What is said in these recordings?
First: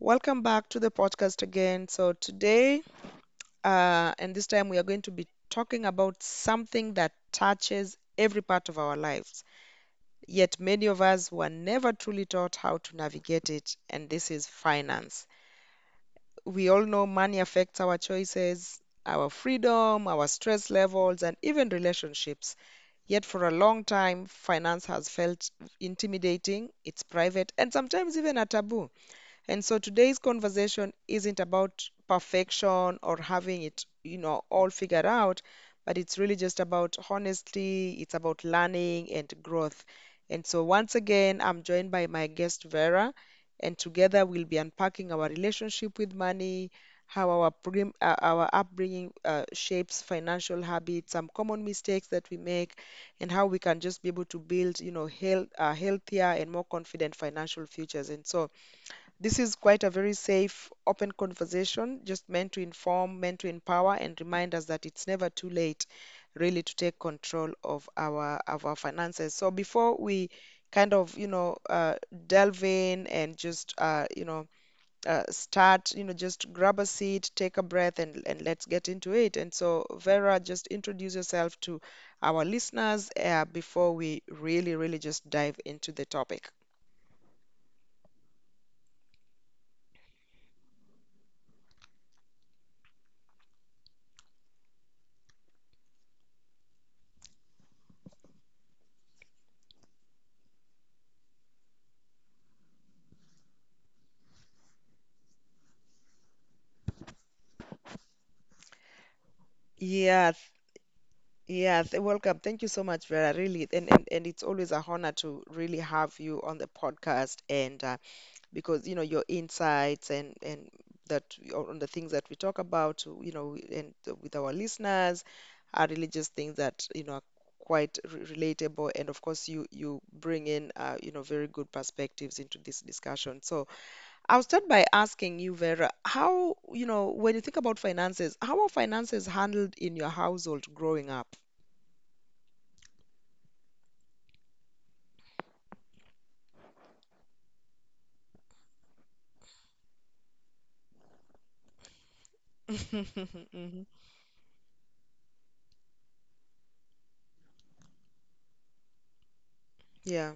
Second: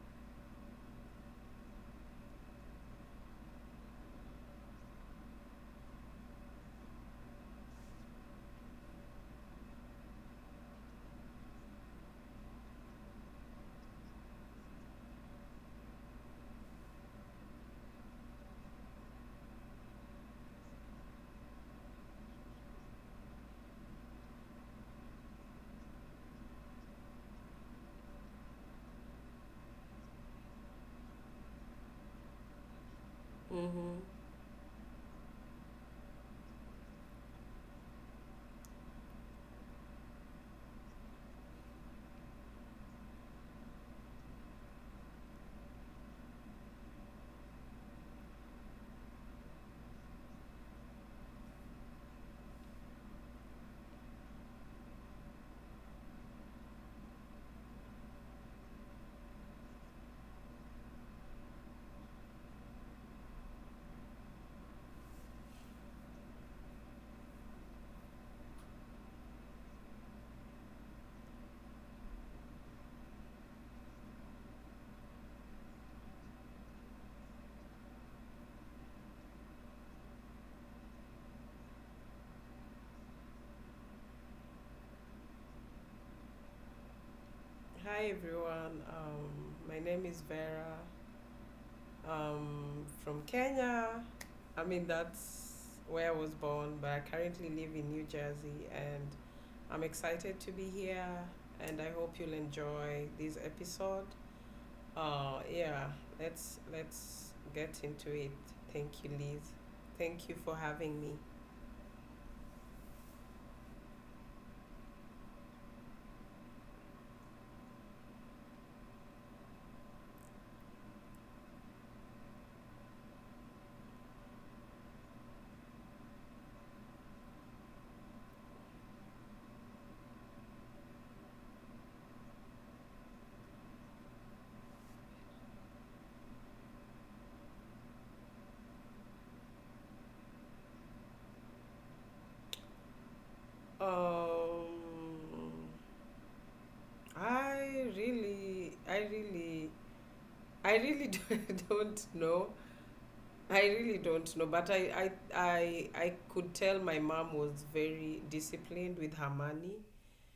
Welcome back to the podcast again. So, today, and this time, we are going to be talking about something that touches every part of our lives. Yet, many of us were never truly taught how to navigate it, and this is finance. We all know money affects our choices, our freedom, our stress levels, and even relationships. Yet, for a long time, finance has felt intimidating, it's private, and sometimes even a taboo. And so today's conversation isn't about perfection or having it, Mm-hmm. you know, all figured out, but it's really just about honesty, it's about learning and growth. And so once again, I'm joined by my guest Vera, and together we'll be unpacking our relationship with money, how our upbringing shapes financial habits, some common mistakes that we make, and how we can just be able to build, healthier and more confident financial futures. And so this is quite a very safe, open conversation, just meant to inform, meant to empower, and remind us that it's never too late, really, to take control of our finances. So before we kind of, delve in and just, start, just grab a seat, take a breath, and let's get into it. And so, Vera, just introduce yourself to our listeners, before we really, really just dive into the topic. Hi everyone, my name is Vera. From Kenya. I mean, that's where I was born, but I currently live in New Jersey and I'm excited to be here and I hope you'll enjoy this episode. Uh, yeah, let's get into it. Thank you, Liz. Thank Yeah, you for having me. Yeah, welcome. Thank you so much, Vera. Really, and it's always a honor to really have you on the podcast, and because your insights and that on the things that we talk about, and with our listeners, are really just things that are quite re relatable, and of course you bring in very good perspectives into this discussion. So I'll start by asking you, Vera, how when you think about finances, how are finances handled in your household growing up? Um, I really, I really I really don't know. I Hmm. really don't know, but I could tell my mom was very disciplined with her money Yeah.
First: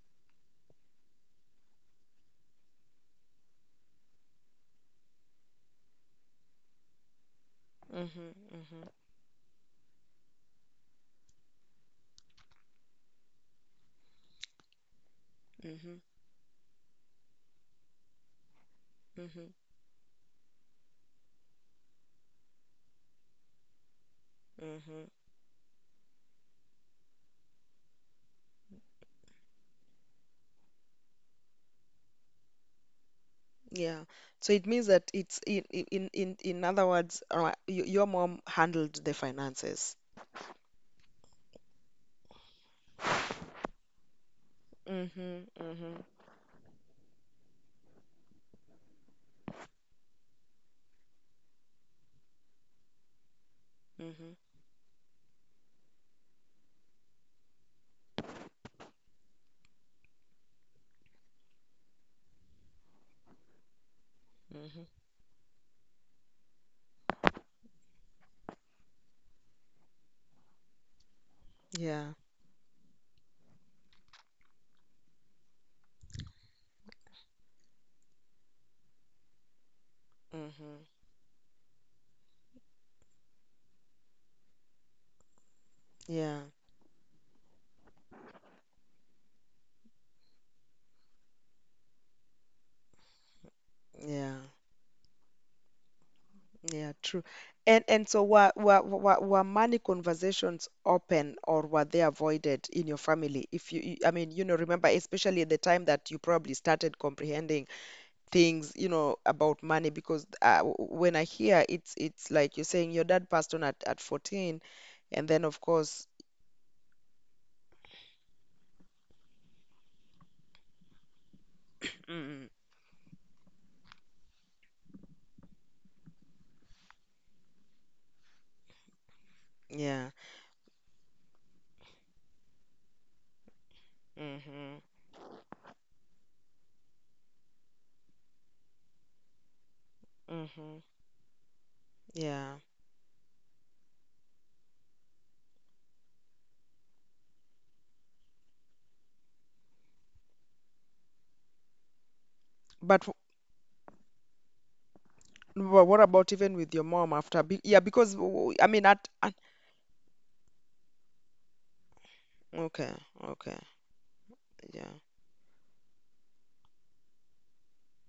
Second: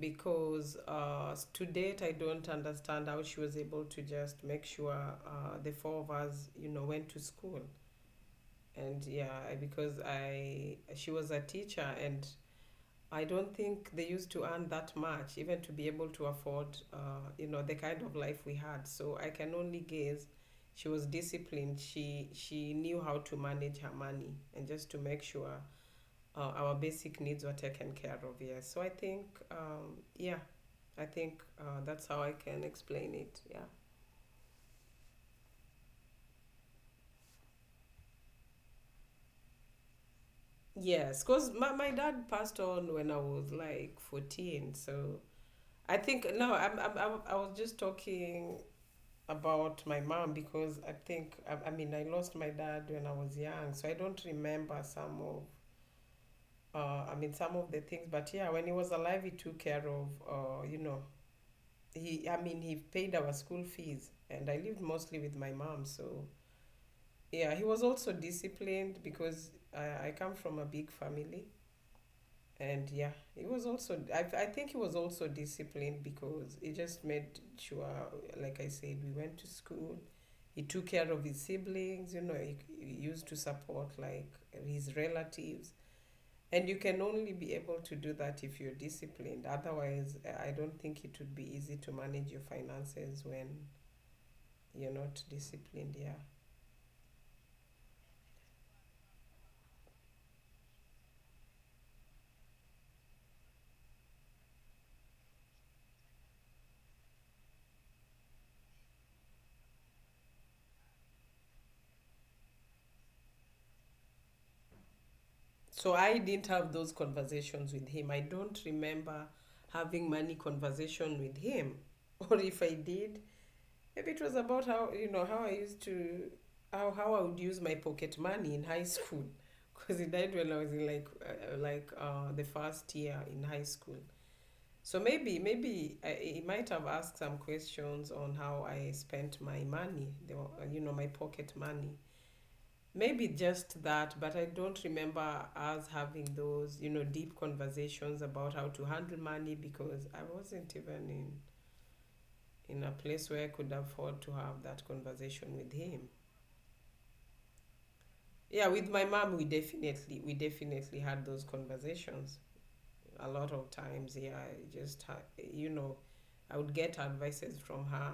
because to date I don't understand how she was able to just make sure the four of us you know went to school Hmm, hmm, and yeah I- because I she was a teacher and I don't think they used to earn that much, even to be hmm, able to afford, you know, the kind of life we had. So I hmm, can only guess she was disciplined. She knew how to manage her money and just to hmm. make sure our basic needs were taken care of. Yes. So I think, yeah, I think that's how I can explain it. Yeah. Yeah. So it means that it's in other words, your mom handled the finances. Yes, because my dad passed on when I was like 14. So Mm-hmm. Mm-hmm. I think, no, I was just talking about my mom because I mean I lost my dad when I was young, so I don't Mm-hmm. remember some of I mean some of the things. But yeah, when he was alive, he took care of you know he I mean he paid our school fees, and I lived Mm-hmm. mostly with my mom. So yeah, he was also disciplined because I come from a big family. Yeah. And yeah, he was also, I think he was also disciplined because he just made sure, like I said, we went to school. He Mm-hmm. took care of his siblings, you know, he used to support like his relatives, Yeah. and you can only be able to do that if you're disciplined. Otherwise I don't think it would be easy to manage your finances when Yeah. you're not disciplined, yeah. Yeah. True. And so were money conversations open or were they avoided in your family? If you, I mean, remember, especially at the time that you probably started comprehending things, about money because when I hear it's like you're saying your dad passed on at 14 and then of So course. I didn't have those conversations with him. I don't remember having money conversation with him or Mm, if I did, maybe it was about how, you know, how I used to, how I would use my pocket money in high school because yeah. it died when I was in like the first year in high school. Mhm. So maybe it might have asked some questions on how I spent my money, you Mhm. know, my pocket money. Yeah. Maybe just that, but I don't remember us having those, you know, deep conversations about how to handle money because I wasn't even in a But place where I could afford to have that conversation with what him. about even with your mom after be, yeah, because Yeah, I with mean my at, mom, at we definitely had those conversations Okay. a lot Okay. of times. Yeah, I Yeah. just ha- you know, I would get advices from her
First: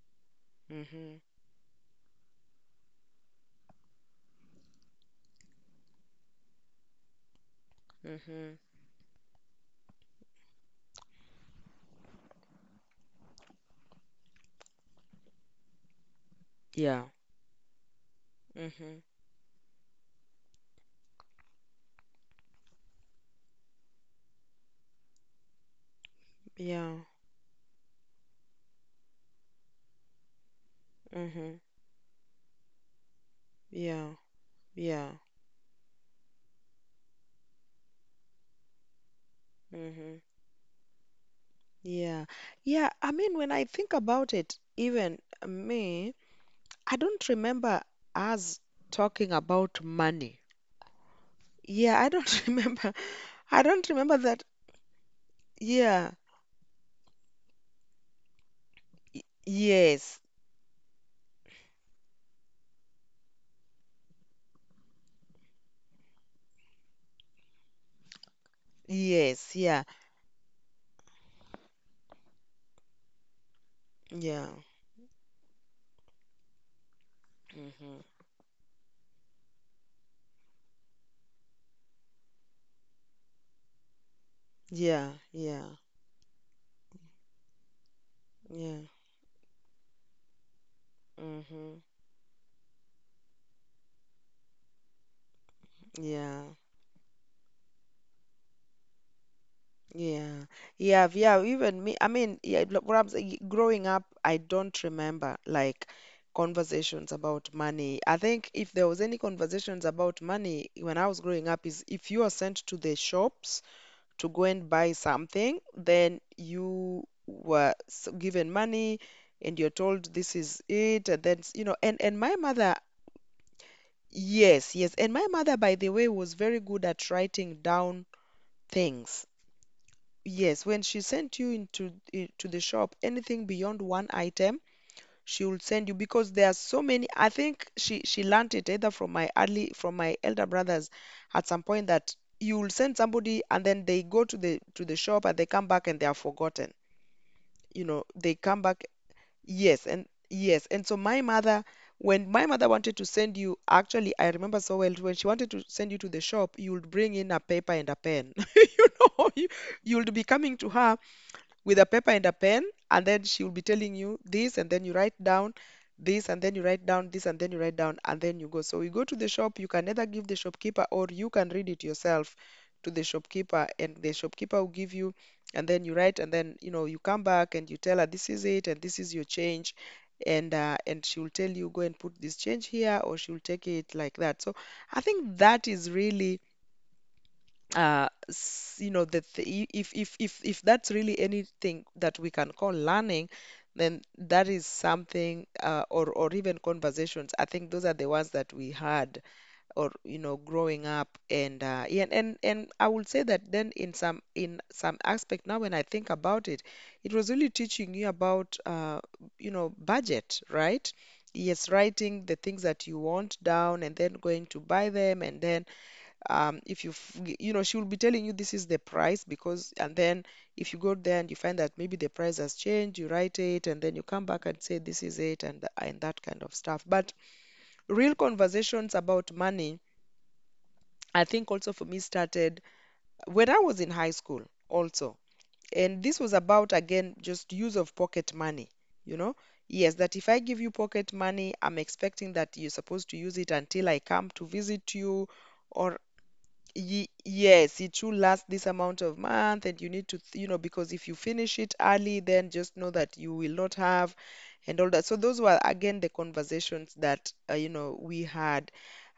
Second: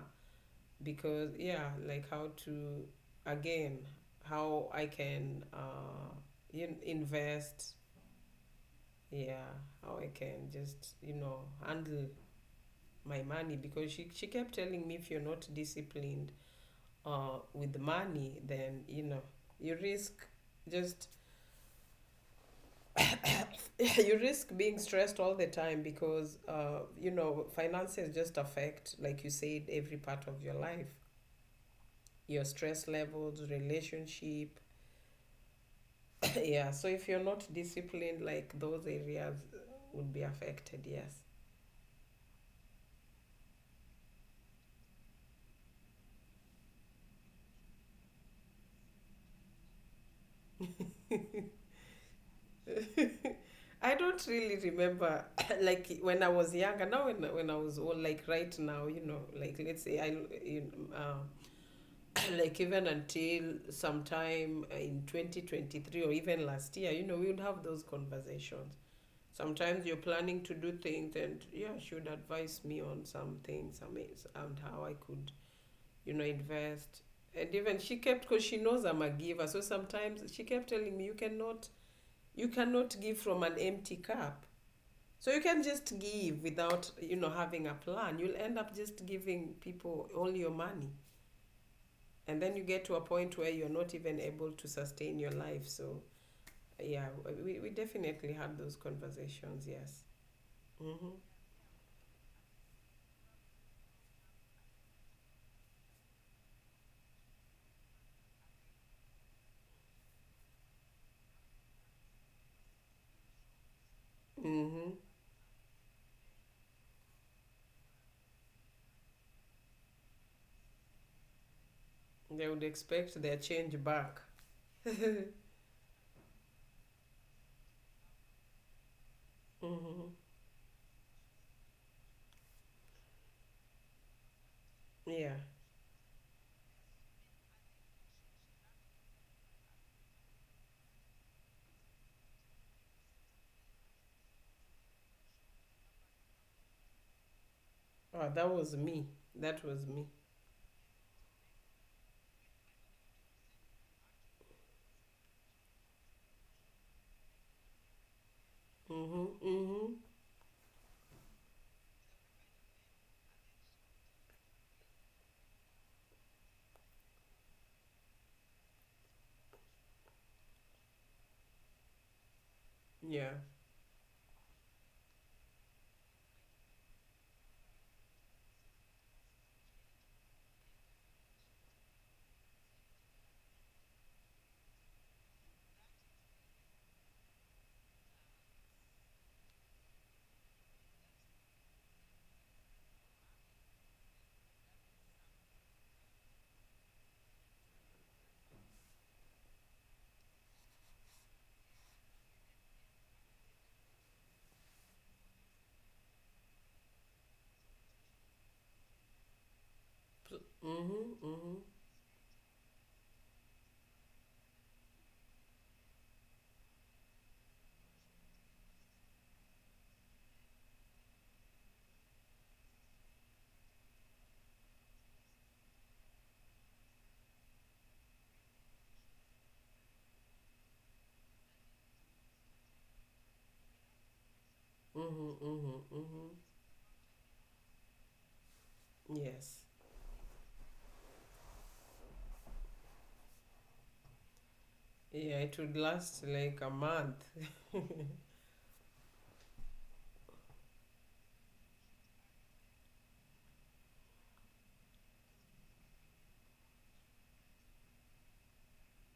Mhm. because yeah, like how to, again, how I can invest. Mhm. Yeah, how I can just, you know, handle my money because she kept telling me if you're not disciplined Yeah. With money, then Mhm. you know you risk just you risk being stressed all the time because Yeah. you know finances just affect, like you said, every part of your life, Mm. Mhm. your stress levels, Yeah. relationship. Yeah. Yeah, so if you're not disciplined, like those areas would Mhm. be affected. Yes. Yeah. Yeah, I mean when I think about it, even me, I don't remember us talking about money. Yeah, I don't remember. I don't I remember don't that. really remember like Yeah. when I was younger. Now when I was old, like right now, you know, Y- like let's say I Yes. you know, like even until sometime in 2023 or even last year, you know, we would have those conversations. Yes. Yeah. Sometimes you're planning to do things and yeah, she would advise me on some things, I Yeah. and how I could, you know, invest. And even Hmm. she kept, because she knows I'm a giver, so sometimes she kept telling me you cannot, you cannot give from an empty cup. Yeah. So you can Yeah. just give without, you know, having a plan, you'll end up Yeah. just giving people all your money, Hmm. and then you get to a point where you're not even able to sustain your life. So Yeah. yeah, we definitely had those conversations, yes. Yeah. Yeah. Mm-hmm. Yeah. Even me. I mean, yeah, what I'm saying, growing up, I don't remember like conversations about money. I think if there was any conversations about money when I was growing up is if you are sent to the shops to go and Mm-hmm. buy something, then you were given money and you're told this is it, and then, and my They would mother, expect their change back. yes, yes. And my mother, by the way, was very good at writing down things. Mm-hmm. Yes, when she sent you into to the shop, anything beyond one item, Yeah. she will send you because there are so many. I think she learnt it either from my elder brothers at some point that you will send somebody and then they go to the shop and they come back and they are forgotten. You know, Oh, they that come was back. me. That Yes, was and me. yes, and so my mother. When my mother wanted to send you, actually, I remember so well when she wanted to send you to the shop, you would bring in a paper and a pen. You Mm-hmm. know, you, you Mm-hmm. would be coming to her with a paper and a pen, and then she will be telling you this, and then you write down this, and then you write down this, and then you write down, and then you go. So we go to the shop. You can either give the shopkeeper or you can read it yourself to the Yeah. shopkeeper, and the shopkeeper will give you, and then you write, and then you come back and you tell her this is it, and this is your change. And she will tell you go and put this change here, or she will take it like that. So I think that is really s- you know, that the if that's really anything that we can call learning, then that is something, or even conversations. I think those are the ones that we had, or growing up, and yeah, and I would say that then in some aspect now when I think about it, it was really teaching you about budget, right? Mm-hmm. Mm-hmm. Yes, writing the things that you want down and then going to buy them, and then if you f- g- you know she will be telling you this is the price, because and then if you go there and you find that maybe the price has changed, you write it and then you come back and say this is it, and that kind of stuff. But real conversations about money, I think also for me, started when I was in high school also, Mm-hmm. Mm-hmm. and this Mm-hmm. was about, again, just use of pocket money you know Yes. yes, that if I give you pocket money, I'm expecting that you're supposed to use it until I come to visit you Yeah, it would or. last like a Ye month. yes, it should last this amount of month, and you need to, because if you finish it early, then just know that you will not have and all that. So those were, again, the conversations that, we had.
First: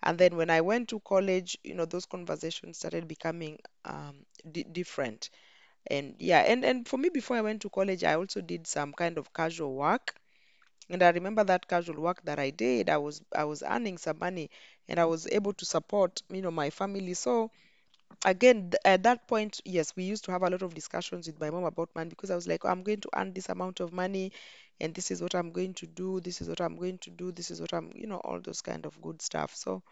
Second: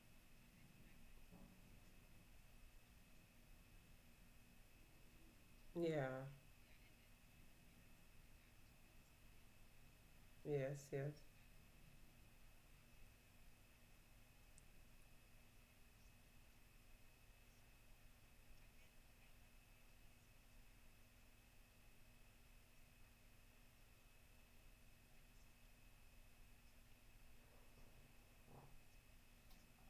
And then when I went to college, those conversations started becoming um, di different. And Yeah. yeah, and for me, before I went to college, I also did some kind of casual work. Yes. And I Yes. remember that casual work that I did, I was earning some money, and I was able to support, my family. So, again, at that point, yes, we used to have a lot of discussions with my mom about money, because I was like, "Oh, I'm going to earn this amount of money and this is what I'm going to do, this is what I'm going to do, this is what I'm you know all those kind of good stuff." So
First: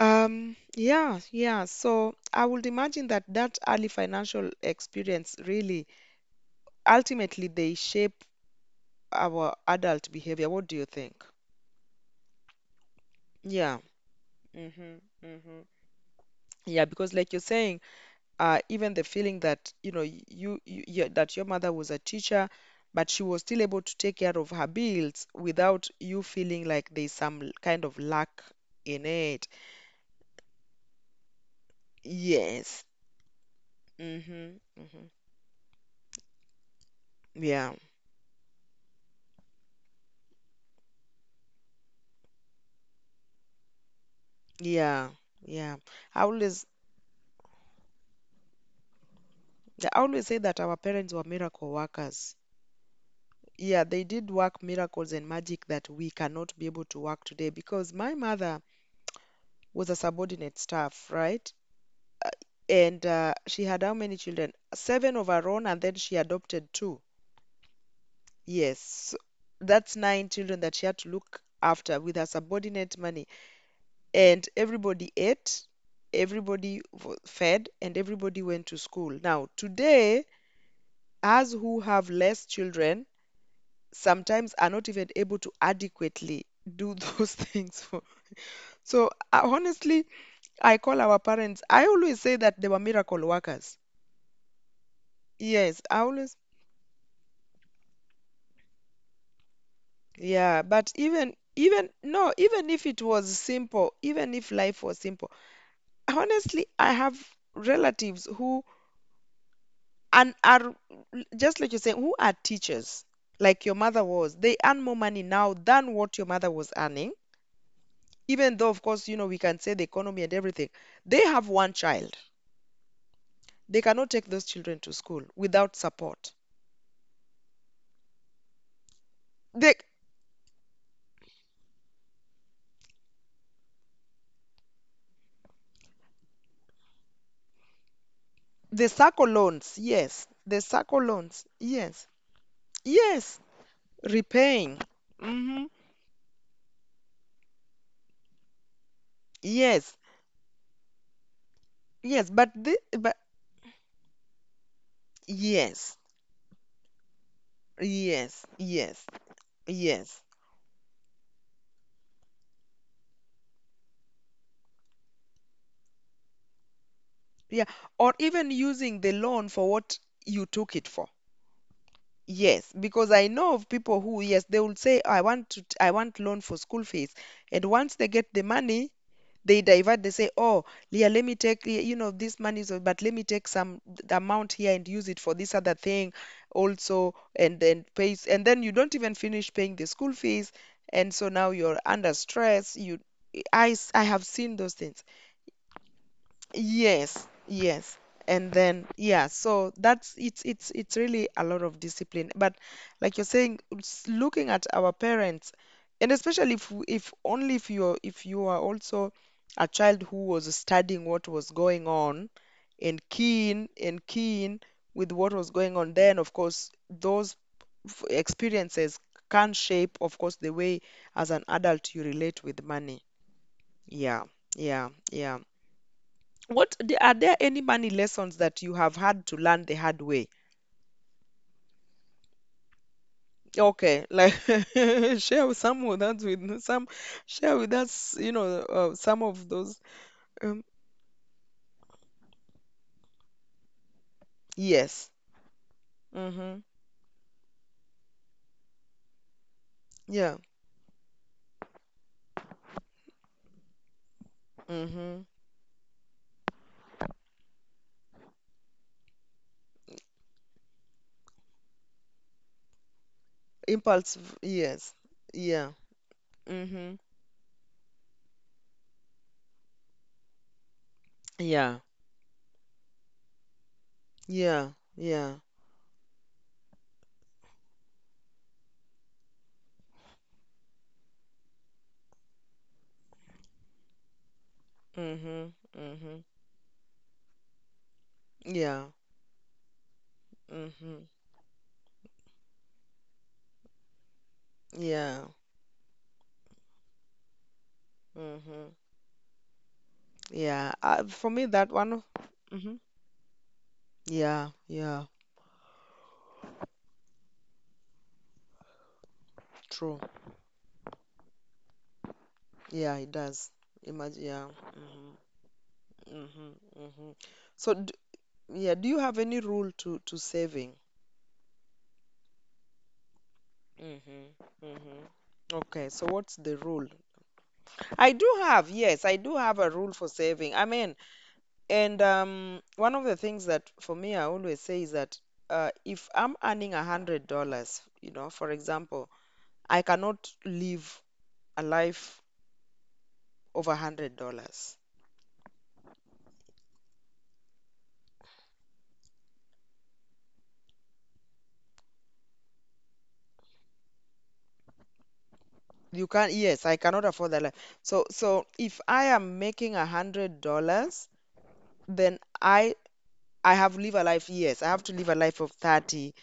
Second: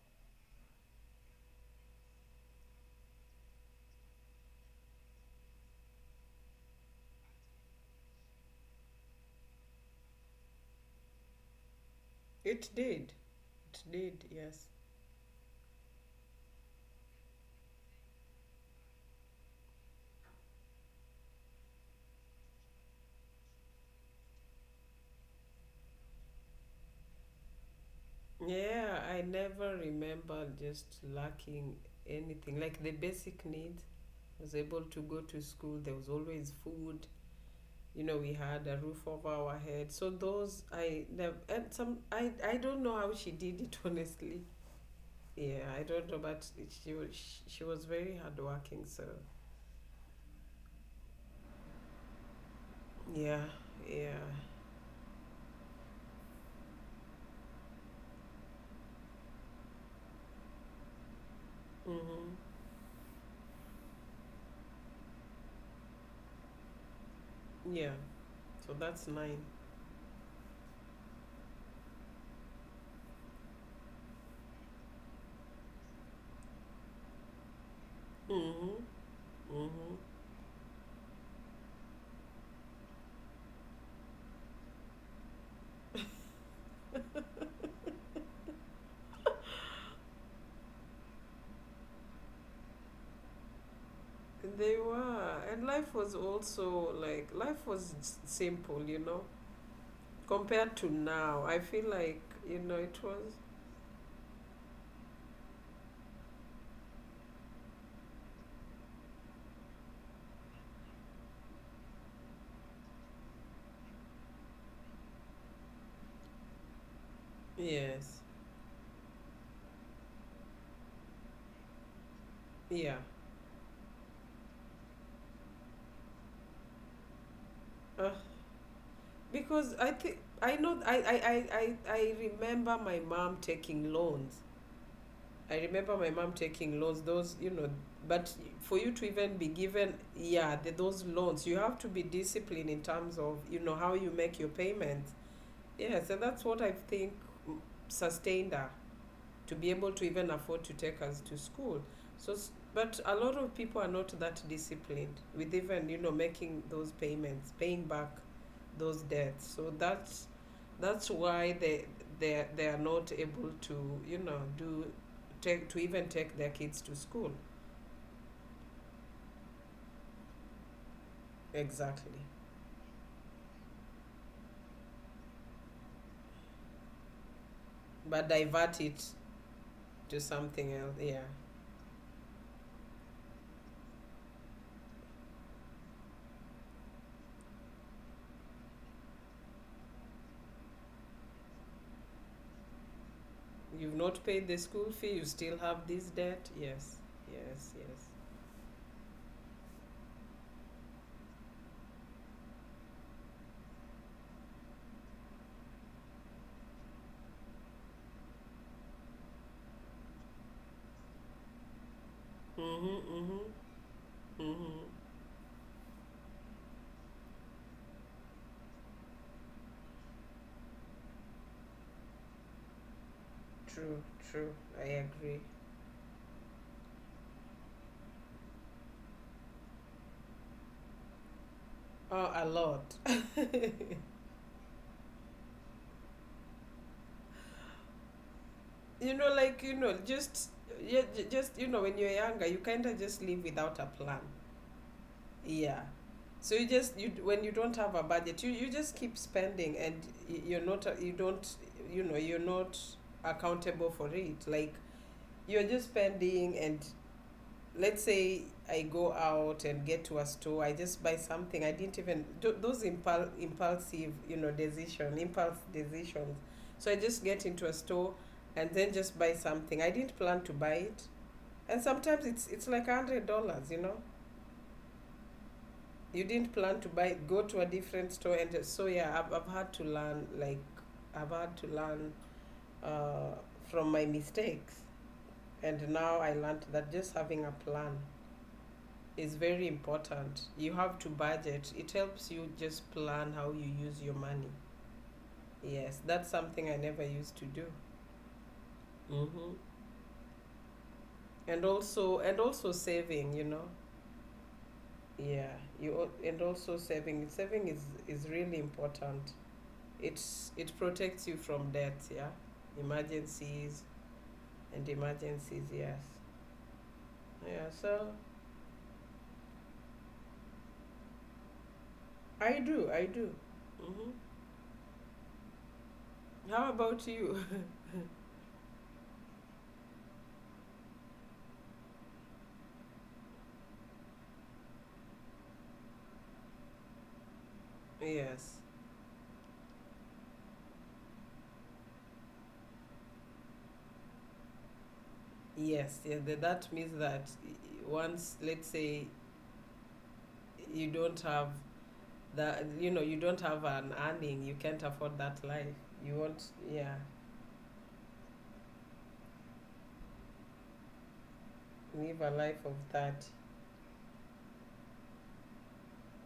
yeah, yeah, so I would imagine that that early financial experience really ultimately they shape our adult behavior. What do you think? It did. Yeah. It did, yes. Mm-hmm, mm-hmm. Yeah, because like you're saying, even the feeling that you know you, you, you that your mother was a teacher, but she was still able to take care of her bills without you feeling like there's some kind of lack Yeah, in I it. never remember just lacking anything. Like Yes. the basic needs, I was Mm-hmm. able to Mm-hmm. go to school. There was always food. Yeah. You know, we had a roof over our head. So those I never, and some I don't know how she did it honestly. Yeah. Yeah, Yeah. I don't know, I but always she was very hardworking. So I always say that our parents were miracle workers. yeah. Yeah, they Yeah. did work miracles and magic that we cannot be able to work today because my mother was a subordinate staff, right? Mm-hmm. And she had how many children? Seven of her own, and then she adopted two. Yeah. So that's Yes. nine. That's nine children that she had to look after with her subordinate money. And everybody ate, everybody fed, and everybody went to Mm-hmm. school. Now, Mm-hmm. today, us who have less children sometimes are not even able to adequately do those things for. So, honestly, I call our parents, I always say that they were miracle workers. They were, and Yes, life I was always. also like life was simple, you know, Yeah, compared to but even now. I feel even like no, you even know if it it was, was simple, even if life was simple, honestly, I have relatives who and are just like you're saying, who are teachers, like your mother was. They earn more money now than what your mother was earning, yes, even though, of course, we can say the economy and everything. They have one child. yeah, They cannot take those children to school without support. uh, because The I think I know I remember my mom taking loans. I remember my mom taking loans. Those, you know, but for you the to circle even be loans, given, yes. yeah, The those circle loans, loans, you have to be yes. disciplined in terms of Yes. you know how you make your Repaying. payments. Mm-hmm. Yes, and that's what I think, mm, sustained her to be able Yes, to even afford to take us to school. yes, So, but the but a but lot of people are not that disciplined with even yes, you know making those payments, paying back yes, those yes, debts. So yes, that's why they are not able to you know do take to even take their kids to school. yeah, or even using the loan for what you took it for. Exactly, Yes, because I know of people who, yes, they will say, I want loan for school fees, and once they but get the divert money, it they to say, oh something else. Leah, Yeah, let me take, you know, this money is, but let me take some amount here and use it for this other thing also. And then pays, and then you don't even finish paying the school fees, and so now you're under stress. You you've I not have paid the seen those school things. fee. You still have this debt. Yes, Yes, yes, yes. yes. And then yeah, so that's it's really a lot of discipline. But like you're saying, looking at our parents, and especially if only if you are also a child who was studying what was going on Mhm, and mhm, keen mhm. with what was going on, then of course those experiences can shape, of course, the way as an adult you relate with money. True, Yeah, true. I yeah, agree. yeah. What, are there any money lessons that you have had to learn the hard way? Oh, a lot. Okay, like share with some with us with some share with us, you know, You some know, of like you those. know, just Um, yeah, just you know, when you're younger, you kind of just live without a plan. yes. Yeah. So Mm-hmm. you just you when you don't have a budget, you just keep spending, and Yeah. you're not you don't, you know, you're not accountable for it. Like Mm-hmm. you're just spending, and let's say I go out and get to a store, I just buy something. I didn't even tho- those impulsive, Impulse. you know, Yes. decision, impulse Yeah. decisions. So I Mm-hmm. just get into a store and then just buy something. I didn't plan to buy it, Yeah. and sometimes it's like $100, you know. Yeah. Yeah. You didn't plan to buy it. Go to a different store, and so yeah, I've had to learn like I've had to learn uh, from my mistakes, Mm-hmm. and now Mm-hmm. I learned that just having a plan Yeah. is very important. You have Mm-hmm. to budget. It helps you just plan how you use your money. Yeah. Yes, that's something I never used to do. Mm-hmm. Hmm. Yeah. For me, that one. And also Mm-hmm. saving. You know, Yeah. Yeah. yeah. And also saving. Saving is really important. True. It's it protects you from death. Yeah, Yeah, it does. emergencies Imagine, yeah. and Mm-hmm, emergencies. Yes. mm-hmm, mm-hmm. Yeah. So, d So yeah, do you have any rule to saving? I do. I do. Hmm. Mm-hmm, mm-hmm. Okay, so what's the How rule? about you? I do have, yes, I do have a rule for saving. I mean, and one of the things that for me I always say is that if I'm earning $100, you know, for Yes. example, I cannot live a life over $100. Yes, yeah, that means that once, let's say, you don't have that, you know, you don't have an earning, you can't afford that life. You You can't, want, yes, I yeah, cannot afford that life. So, if I am making $100, then live a life of that. I have to live a life of 30.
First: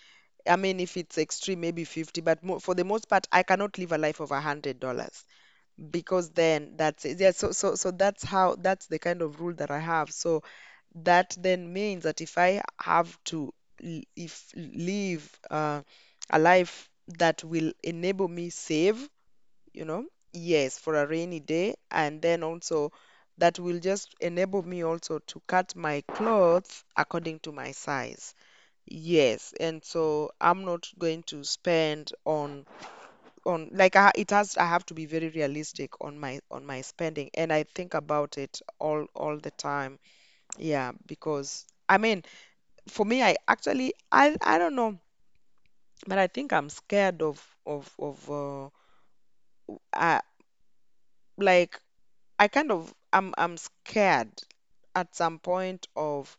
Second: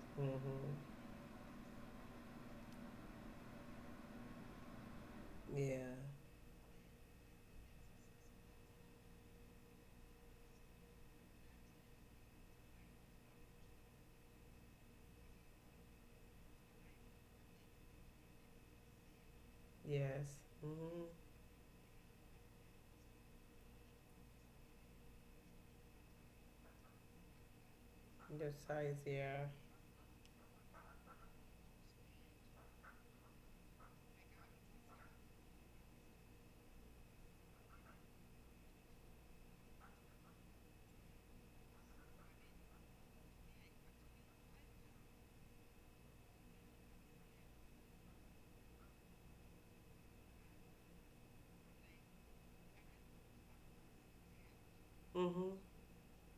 I Mm-hmm. mean, if it's extreme, maybe 50, but mo for the most part, I cannot live a life of $100, Yeah, because then that's it. Yeah, so that's the kind of rule that I have. So that then means that if I have to l- if live a life that will enable me save, you know, yes. yes, for Mm-hmm. a rainy day, and then also that will just enable me also to cut my clothes according to my size. Your size, yeah. Yes. And so I'm not going to spend on like, it has, I have to be very realistic on my spending, and I think about it all the time. Yeah, because I mean, for me, I don't know, but I think I'm scared of uh like, I kind of I'm scared at some Mm-hmm. point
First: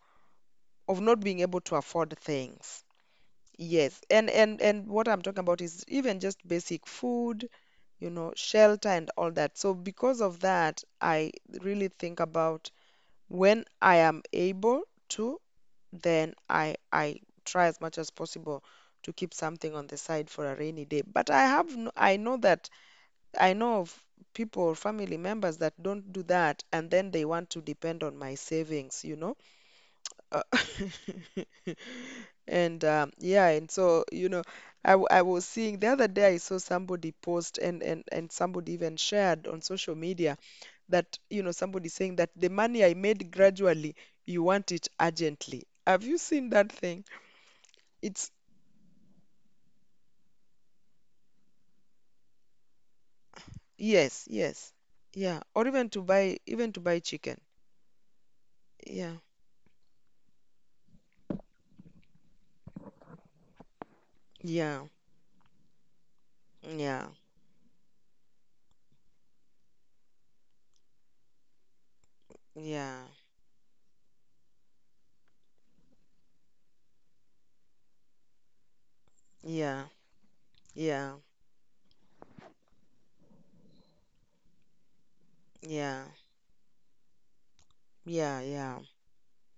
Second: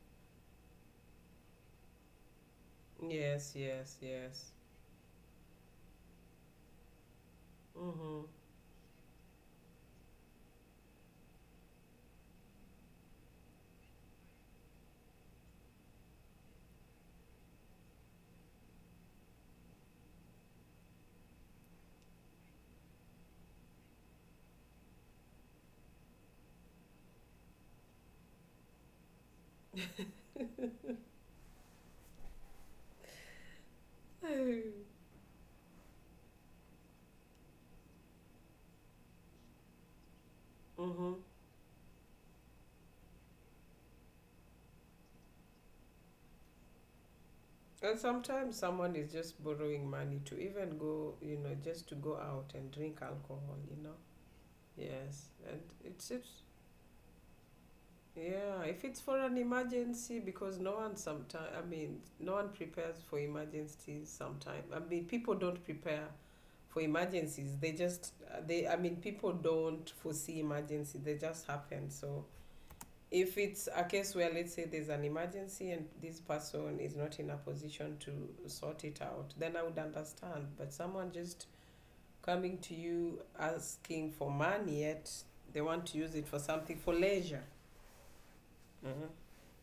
of not being able to afford things. Yes, yes, Yes. And yes. and what I'm talking about is even just basic food, you Mm-hmm. know, shelter and all that. So because of that, I really think about when I am able to, then I try as much as possible to keep something on the side for a rainy day. But I have no, I know that I know of people, family members, that don't do that, and then they want to depend on my savings, you know. Uh, and yeah. And so, you know, I was seeing the other day, I saw somebody post, and and somebody even shared on social media Mm-hmm. that, you know, somebody saying that the money I made gradually, you want it urgently. Have you seen that thing? And It's sometimes someone is just borrowing money to even go, you know, just to go out and drink alcohol, you know. yes, yes, Yes, yeah, and or even to it's buy, even to buy chicken. Yeah, if it's Yeah, for an emergency, because no one sometimes, I mean, no one prepares for emergencies sometimes. I yeah, mean, people don't prepare for yeah, emergencies. They just, I mean, people don't foresee emergency. They just happen. So yeah. if it's a case where, let's say, there's an emergency and this person is not in a position to sort it out, then I would Yeah, understand. But someone yeah, just coming to you asking for money, yet they want to yeah, use it for something for leisure. yeah, yeah. Mhm.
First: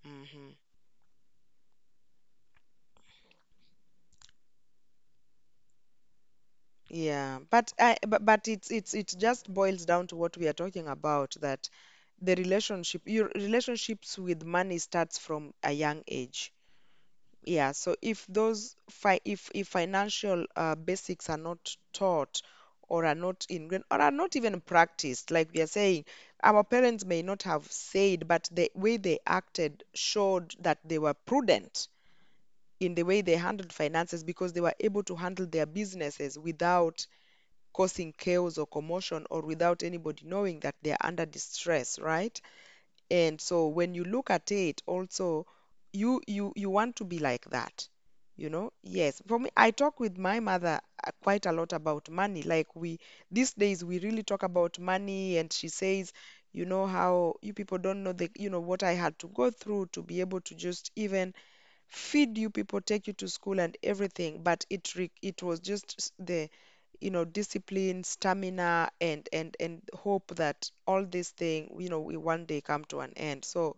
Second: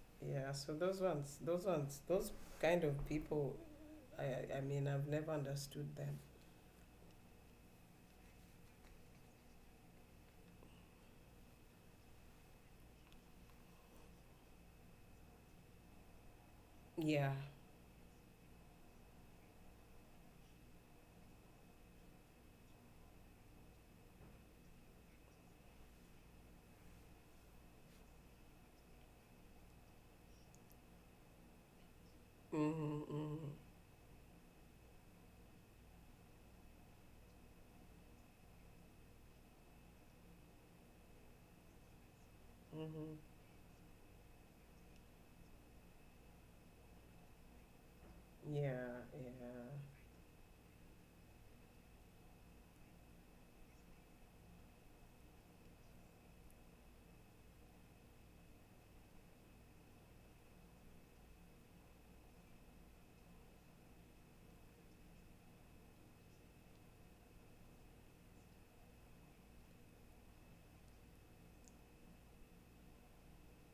Hmm. Yeah, so those ones, those ones, those kind of people, I mean, I've never understood them. Yeah, but it's it just boils down to what we are talking about, that the relationship your relationships with money starts from a young age. Yeah. Yeah, so if those fi if financial basics are not taught, or are not ingrained, or are not even practiced, like we are saying, our parents may not have said, but the way they acted showed that they were prudent in the Mhm. way they Mhm. handled finances, because they were able to handle their businesses without causing chaos or commotion, or without anybody knowing that they are under distress, right? Mhm. And so when you look at it also, you you want to be like that. You know? Yeah, Yes. For me, I yeah. talk with my mother quite a lot about money. Like we These days we really talk about money, and she says, you know, how you people don't know the, you know, what I had to go through to be able to just even feed you people, take you to school, and everything. But it was just the, you know, discipline, stamina, and and hope that all this thing, you know, will one day come to an end. So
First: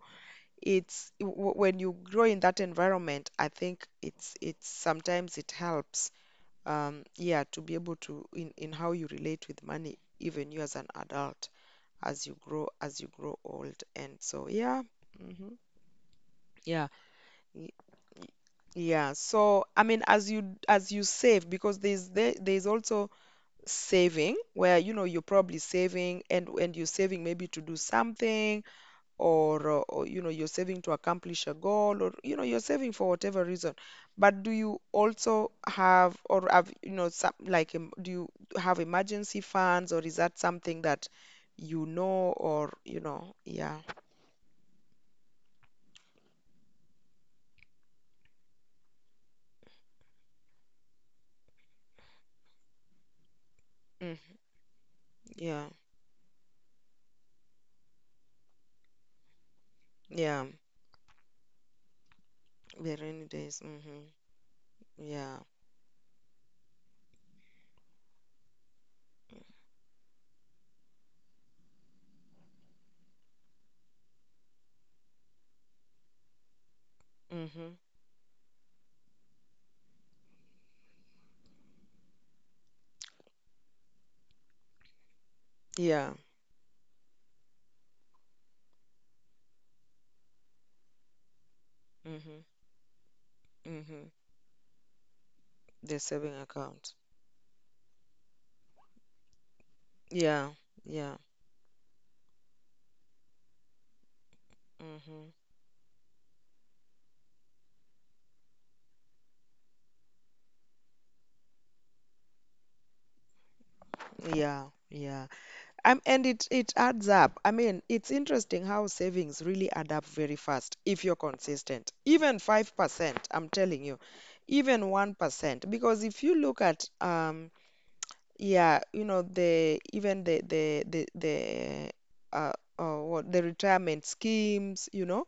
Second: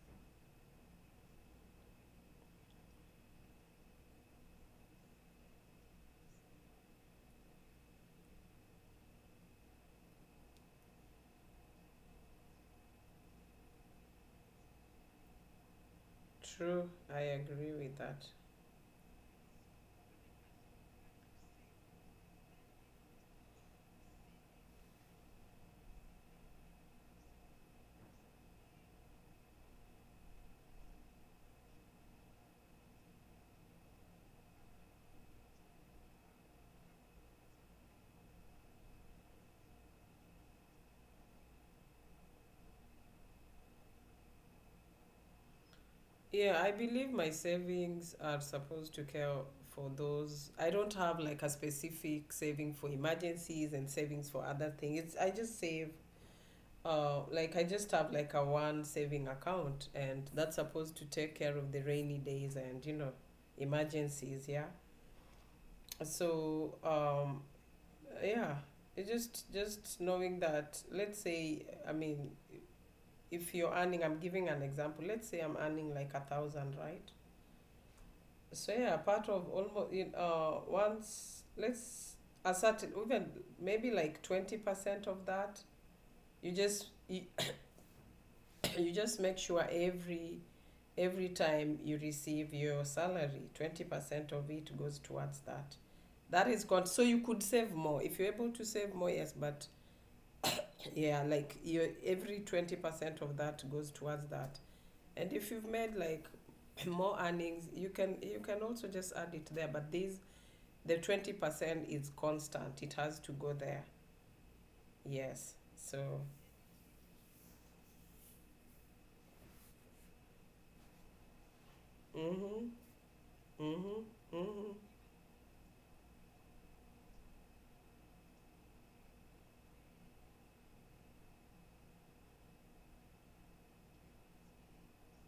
when you grow in that environment, I think it's sometimes it helps, um, yeah, to be able to, in how you relate with money, even you as an adult, as you grow old. And so yeah. Hmm. Yeah. True. I y- agree with that. Yeah, so I mean, as you save, because there's there's also saving where, you know, you're probably saving, and you're saving maybe to do something, or or, you know, you're saving to accomplish a goal, or, you know, you're saving for whatever reason. But do you also have, or have, you know, some like do you have emergency funds, or is that something that, you know, or you know, yeah. Yeah, I believe my savings are supposed to care for those. I don't have like a specific saving for emergencies and Mm, savings for other things. It's, I just yeah. save. Like I just have like a one saving account, and Yeah, that's supposed to take care of the rainy days and you the know rainy days. Mm-hmm, emergencies. Yeah. yeah. So yeah, it just knowing that. Let's say I mean, if you're earning, I'm giving an example. Let's say I'm earning like 1,000, right? Mm-hmm, So yeah, part of almost in once let's a certain, even maybe like 20% of that, yeah. you just you, you just make sure every time you Mhm. receive your salary, Mhm. 20% of it goes towards that. The saving That is gone, account. so you could save more. If you're able to save more, yes, but Yeah. Yeah. yeah, like your every 20% of that goes towards that. Mhm. And if you've made like more earnings, you can, you can also just add it there, but the 20% is constant, it has to go there, Yeah. Yeah. yes, so. And it it adds up. I mean, it's interesting how savings really add up very fast if you're consistent. Even Mhm. 5%, I'm telling Mhm. you, Mhm. even 1%. Because if you look at, um, yeah, you know, the even the uh, what the retirement schemes,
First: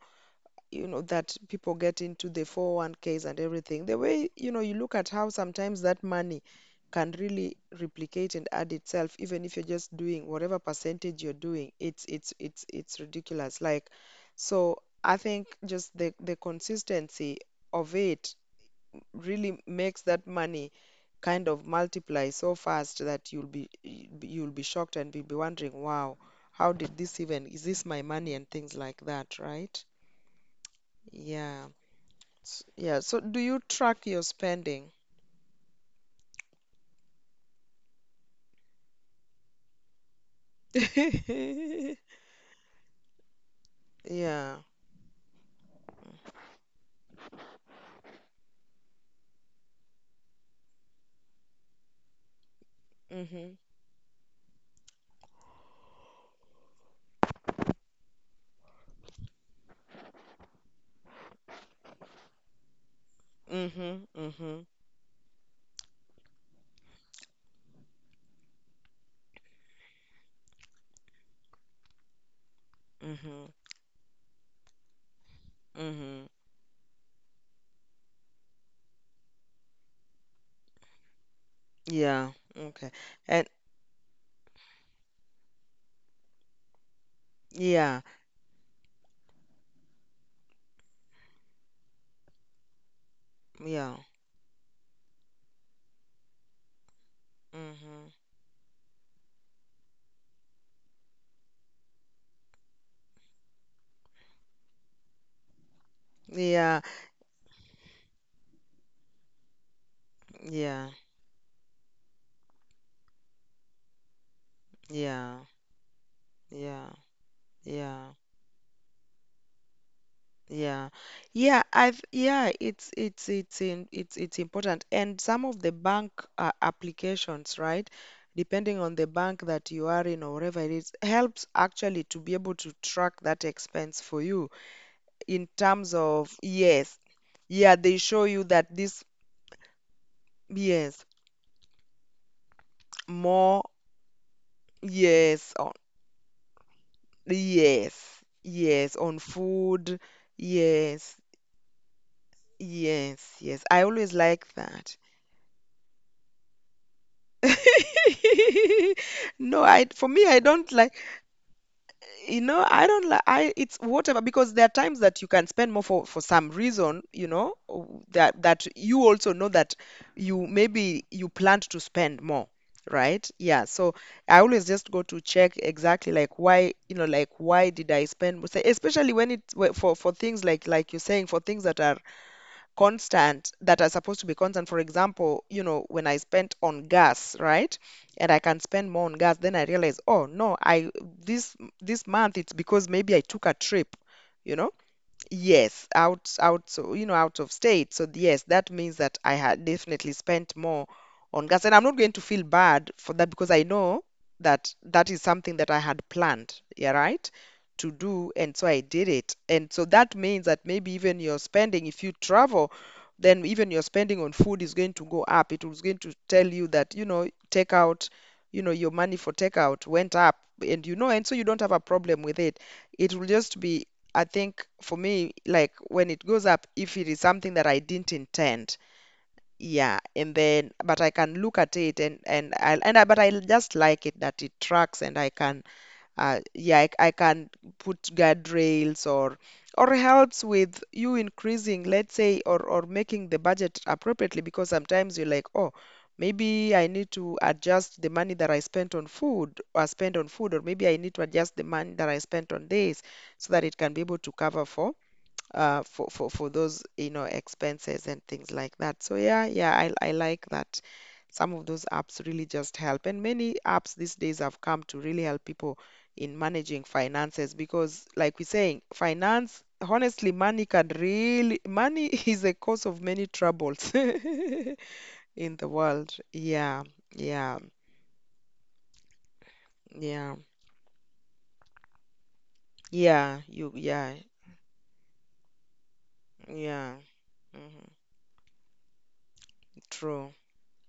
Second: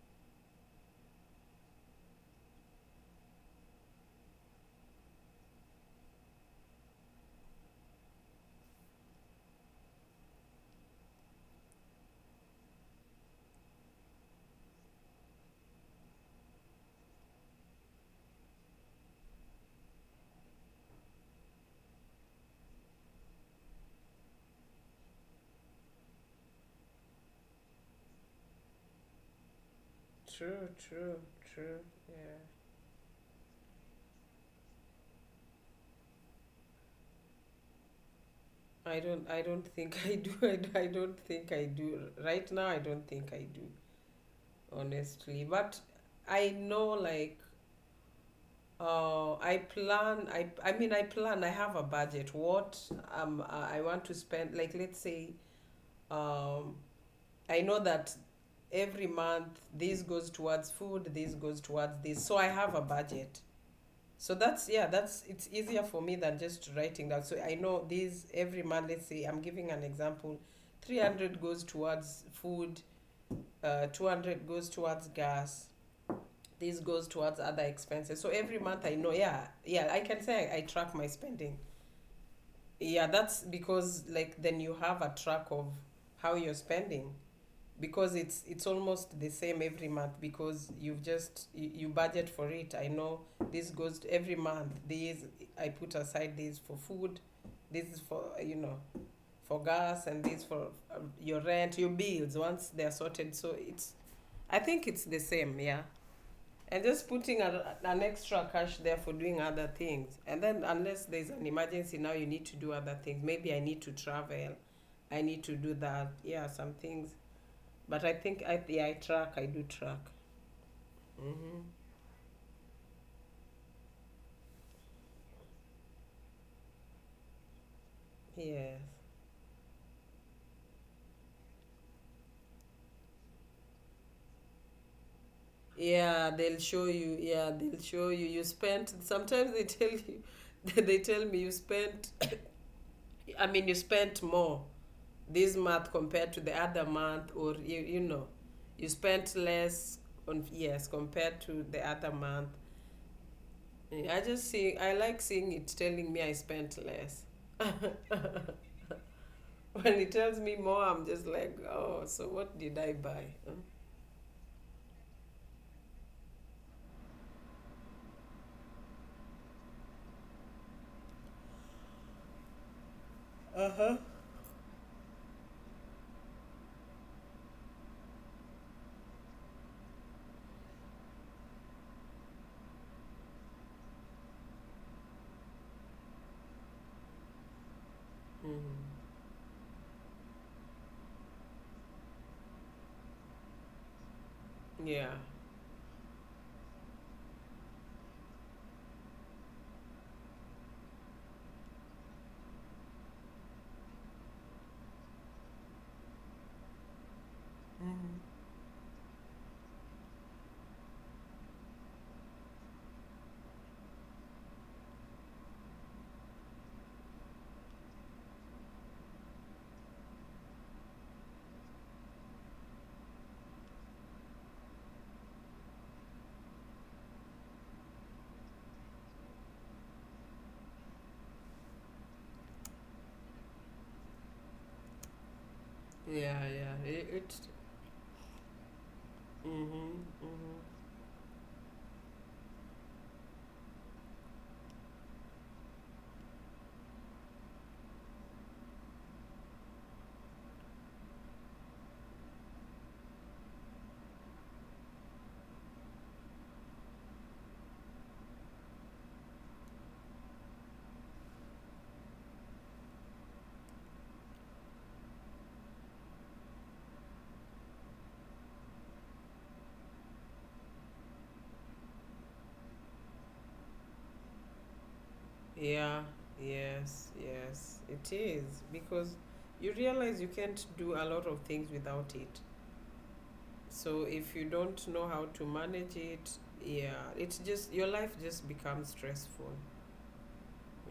you know that people get into the 401ks and everything, the way, you know, you look at how sometimes that money can really replicate and add itself, even if you're just doing whatever percentage you're doing. It's ridiculous, like, so I think just the consistency of it really makes that money kind of multiply so fast that you'll be shocked, and you'll be wondering, wow, how did this, even, is this my money, and things like that, right? Yeah. True. Yeah. Yeah. So do you track your spending? I don't think I do. I don't think I do. Right now I don't think I do, Yeah. honestly. But I know like, I plan, I have a budget. What Mm-hmm. I want to spend, like, let's say, um I know that every month this goes towards food, this goes towards this. So I have a budget. Mm-hmm. So Mm-hmm. that's, yeah, that's, it's easier for me than just writing down. So I know these every month. Let's say I'm giving an example, 300 goes towards food, Mm-hmm. 200 goes towards gas. Mm-hmm. This goes towards other expenses. So every month I know, yeah, yeah, I can say I track my spending. Yeah. Okay. Yeah, that's And because like then you have a track of how you're spending yeah. because it's almost the same every month because you budget for it. I know this Yeah. goes to every month. These, I put aside. These for food, this is Mm-hmm. for, you know, for gas, and this for, your rent, your bills, once they're sorted, so it's, I think it's the same, yeah. Yeah. And just putting a, an extra cash there for doing other things, and then Yeah. unless there's an emergency, now you need to do other things, maybe I need to travel, I Yeah. need to do that, yeah, some Yeah. things. But Yeah. I think I, yeah, I track. I do track. Yeah. Yeah, Hmm. I've yeah, it's in, it's it's important. And some of the bank applications, right? Depending Yes. on the bank that you are in, or wherever it is, helps actually to be able to track that expense for you in terms Yeah, of, they'll show yes. you. Yeah, Yeah, they'll they show show you. you You that spent. this, Sometimes they tell you. They yes, tell me you spent. I more, mean, you spent more yes, this on, month compared to the other month, or you yes. know, you Yes, on spent less food. on, yes, Yes. compared to the other month. Yes, yes. I always I just like see. I that. like seeing it telling me I spent less. No, I, When for it me, tells I me don't more, like, I'm just like, oh, so you what know, did I I don't buy? like, I it's whatever, because there are times that you can spend more for some reason, you know, that that you also know that you maybe you planned to spend more, right? Yeah, Uh huh. so I always just go to check exactly like why, you know, like why did I spend more, especially when for things like you're saying, for things that are constant, that are supposed to be constant. For example, you know, when I spent on gas, right? And I can spend more Mm-hmm. on gas, then I realize, oh no, I this this month it's because maybe I took a trip, you know? Yeah. Yes, out, out, so, you know, out of state. So yes, that means that I had definitely spent more on gas, and I'm not going to feel bad for that, because I know that that is something that I had planned, yeah, right, to Hmm. do, and so I did it. And so that means that maybe even your spending, if you travel, then even your spending on food is going to go up. It was going to tell you that, you know, take out, you know, your money for takeout went up, and you know, and so you don't have a problem with it. It will just be I think for me, like when it goes up, if it is something that I didn't intend, yeah, and then but I can look at it and I but I just like it that it tracks and I can Yeah. Yeah, Yeah. I, It, I it's. can put guardrails or Mhm. helps Mhm. with you increasing, let's say, or making the budget appropriately because sometimes you're like, oh, maybe I need to adjust the money that I spent on food or spend on food, or maybe I need to adjust the money that I spent on this so that it can be able to cover for those, you know, expenses and things like that. So yeah, yeah, I like that. Some of those apps really just help. And many apps these days have come to really help people in managing finances because, like we're saying, finance, honestly, money is a cause of many troubles in the Yeah. world. Yeah, Yes. yeah, Yes. It is, because you realize you yeah, can't do a lot of things without it. yeah, So yeah, if you don't know how to manage it, yeah, yeah, it's just, your mhm, life just becomes stressful. true.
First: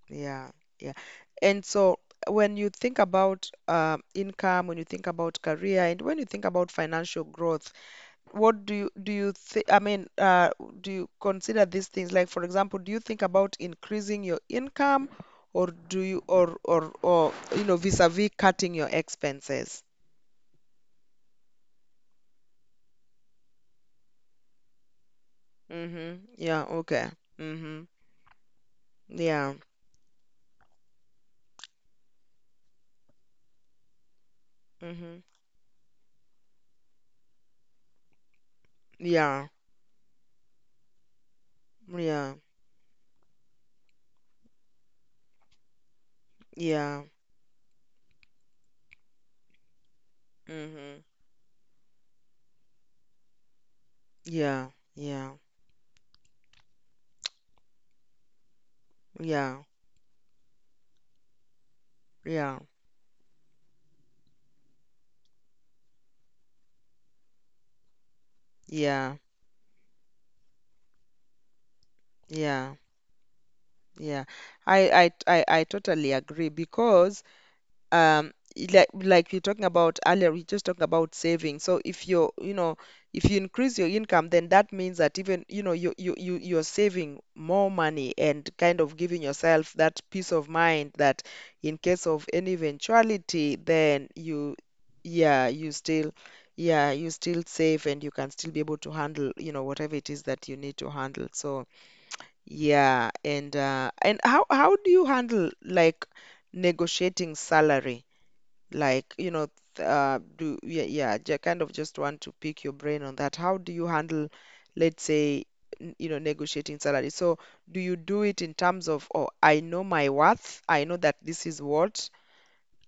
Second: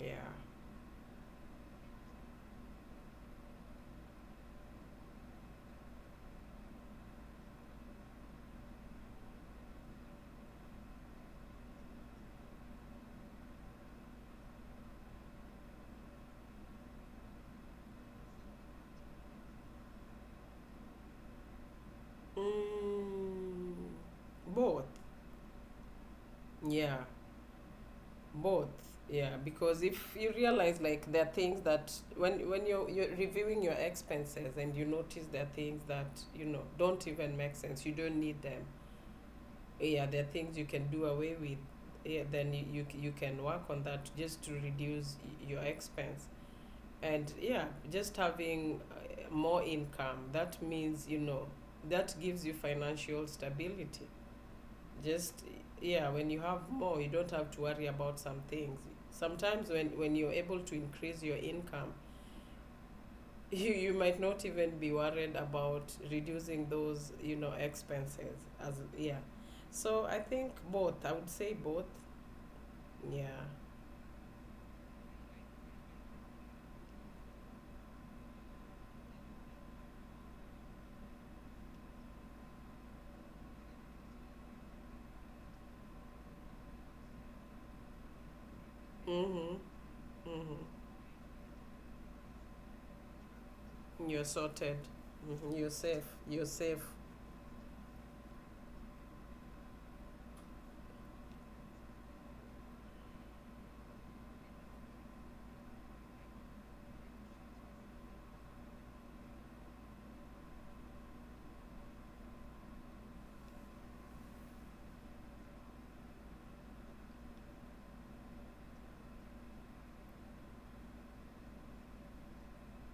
Yeah. Yeah, yeah. And so when you think about income, when you think about career, and when you think about financial growth, what do you think, I mean, do you consider these things? Like, for example, do you think about increasing your income or do you or you know, vis-a-vis cutting your expenses? Mm, both. Mm-hmm. Yeah, Yeah. okay. Mm-hmm. Both, yeah, Yeah. because if you realize, like, there are things that when you're reviewing your expenses, and you Mm-hmm. notice there are things that, you know, don't even make sense, you don't need them, Yeah. yeah, there are things you can do away with, yeah, Yeah. then you can work on that just to reduce y- your expense, Yeah. and yeah, just having, more income, that Mm-hmm. means, you know, that gives you financial stability, Yeah. Yeah. just, yeah, when you have more, you don't have to worry about some things. Yeah. Sometimes when you're able to increase your income, Yeah. You might not even be worried about reducing those, you know, expenses as, Yeah. yeah, so I think both. I would say both, Yeah, yeah. yeah. I totally agree because um like we are talking about earlier, we just talked about saving. So if you increase your income, then that means that even, you know, you're saving more money and kind of giving Mm-hmm. yourself that peace of Mm-hmm. mind that in case of any eventuality, You're sorted. yeah, Hmm, you're safe, you're safe. yeah, you still save and you can still be able to handle, you know, whatever it is that you need to handle. So. Yeah, and how do you handle like negotiating salary? Like, you know, th- do yeah, yeah, kind of just want to pick your brain on that. How do you handle, let's say, negotiating salary? So, do you do it in terms of, oh, I know my worth, I know that this is what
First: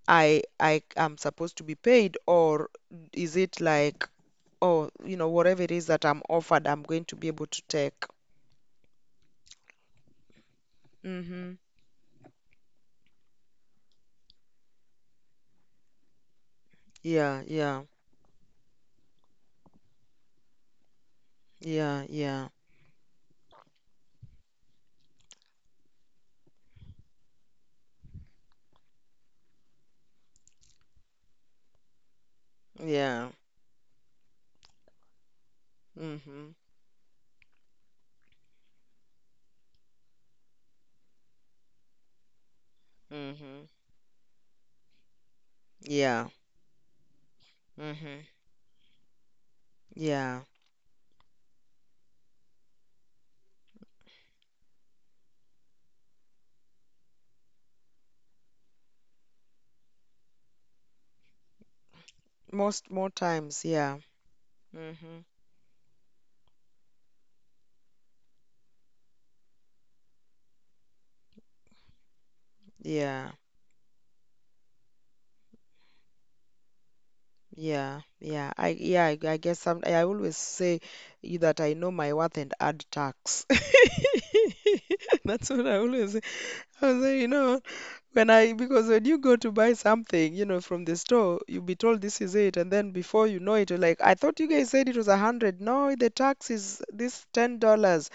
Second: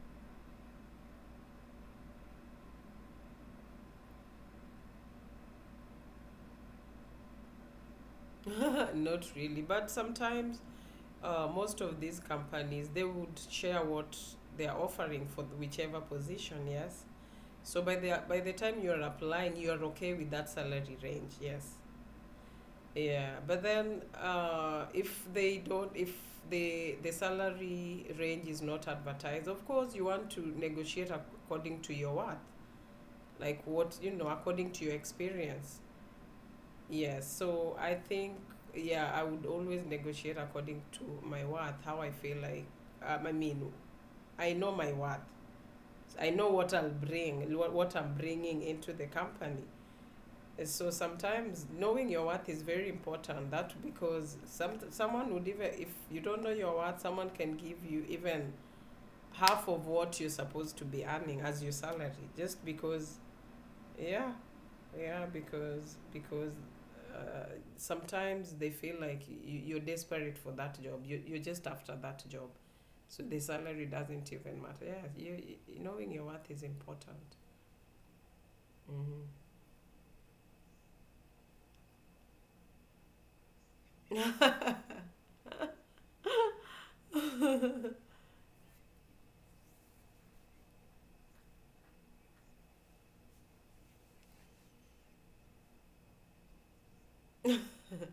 I am supposed to be paid, or is it like, oh, you know, whatever it is that I'm offered, I'm going to be able to take? Not really, but sometimes, Mm-hmm. most of these companies, they would share what they're offering for whichever position, yes. Yeah, So yeah. by the time you are applying, you are okay with that salary range. Yes. Yeah, yeah, Yeah. But then, if they don't, if the the salary range is not advertised, of course you want to negotiate according to your worth, yeah. like what, you know, according to your experience. Mm-hmm. Yes. So I think, yeah, I would always negotiate according to my worth, how I feel like. I Mm-hmm. mean, I know my worth. Yeah. I know what I'll bring, what I'm Mm-hmm. bringing into the company. Yeah. So sometimes knowing your worth is very important. That, because some, someone would, even if you don't know your worth, someone can give you even half of what you're supposed to be earning as your salary, just Most more because, times, yeah. yeah, Mm-hmm. yeah, because, uh, sometimes they feel like you're desperate for that job, you're just after that job, so Yeah. the salary doesn't even matter, yeah, you knowing your worth is important. Yeah. Yeah. I yeah, I, Mm-hmm. I guess some I always say you that I know my worth and add tax. That's what I always say. I was say, you know, when I because when you go to buy something, you know, from the store, you'll be told this is it, and then before you know it, you're like, I thought you guys said it was 100. No, the tax is this $10.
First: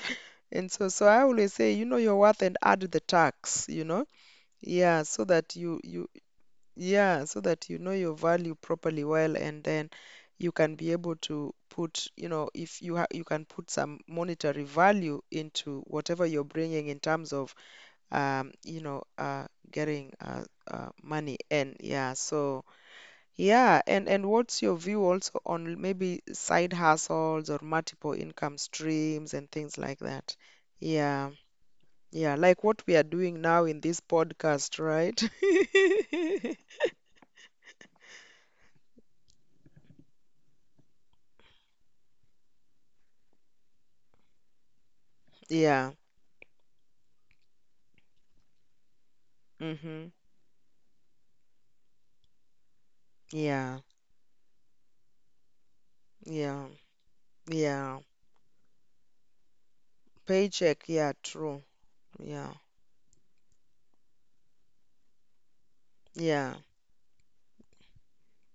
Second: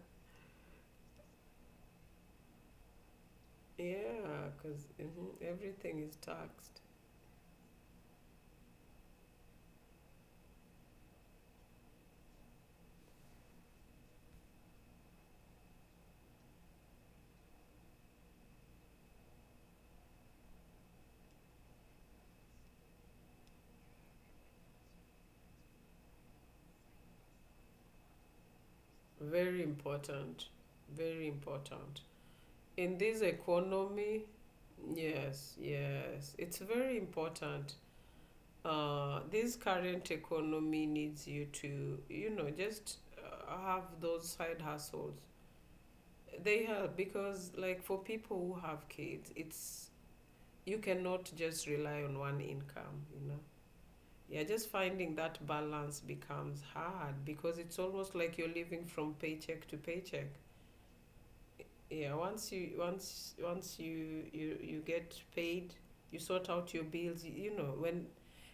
And so I always say, you know your worth and add the tax, you know? Yeah, because Yeah, so that you everything you is taxed. yeah, so that you know your value properly well and then you can be able to put, you know, if you ha you can put some monetary value into whatever you're bringing in terms of um, you know, uh getting money and yeah, so yeah, and what's your view also on maybe side hustles or multiple income streams and Very things like that? important. Very Yeah. important. Yeah, like what we In are this doing now in this economy, podcast, yes, yes, right? it's very important. This current economy needs you to, you know, just have those side hustles. Yeah. They help because, like, for people who have kids, it's, Mm-hmm. you cannot just rely on one income, you know. Yeah. Yeah, just finding that balance becomes Yeah. hard, because it's Yeah. almost like you're living from paycheck to paycheck. Paycheck. Yeah, true. Yeah, once Yeah. you, once you, you get paid, you sort Yeah. out your bills, you know, when,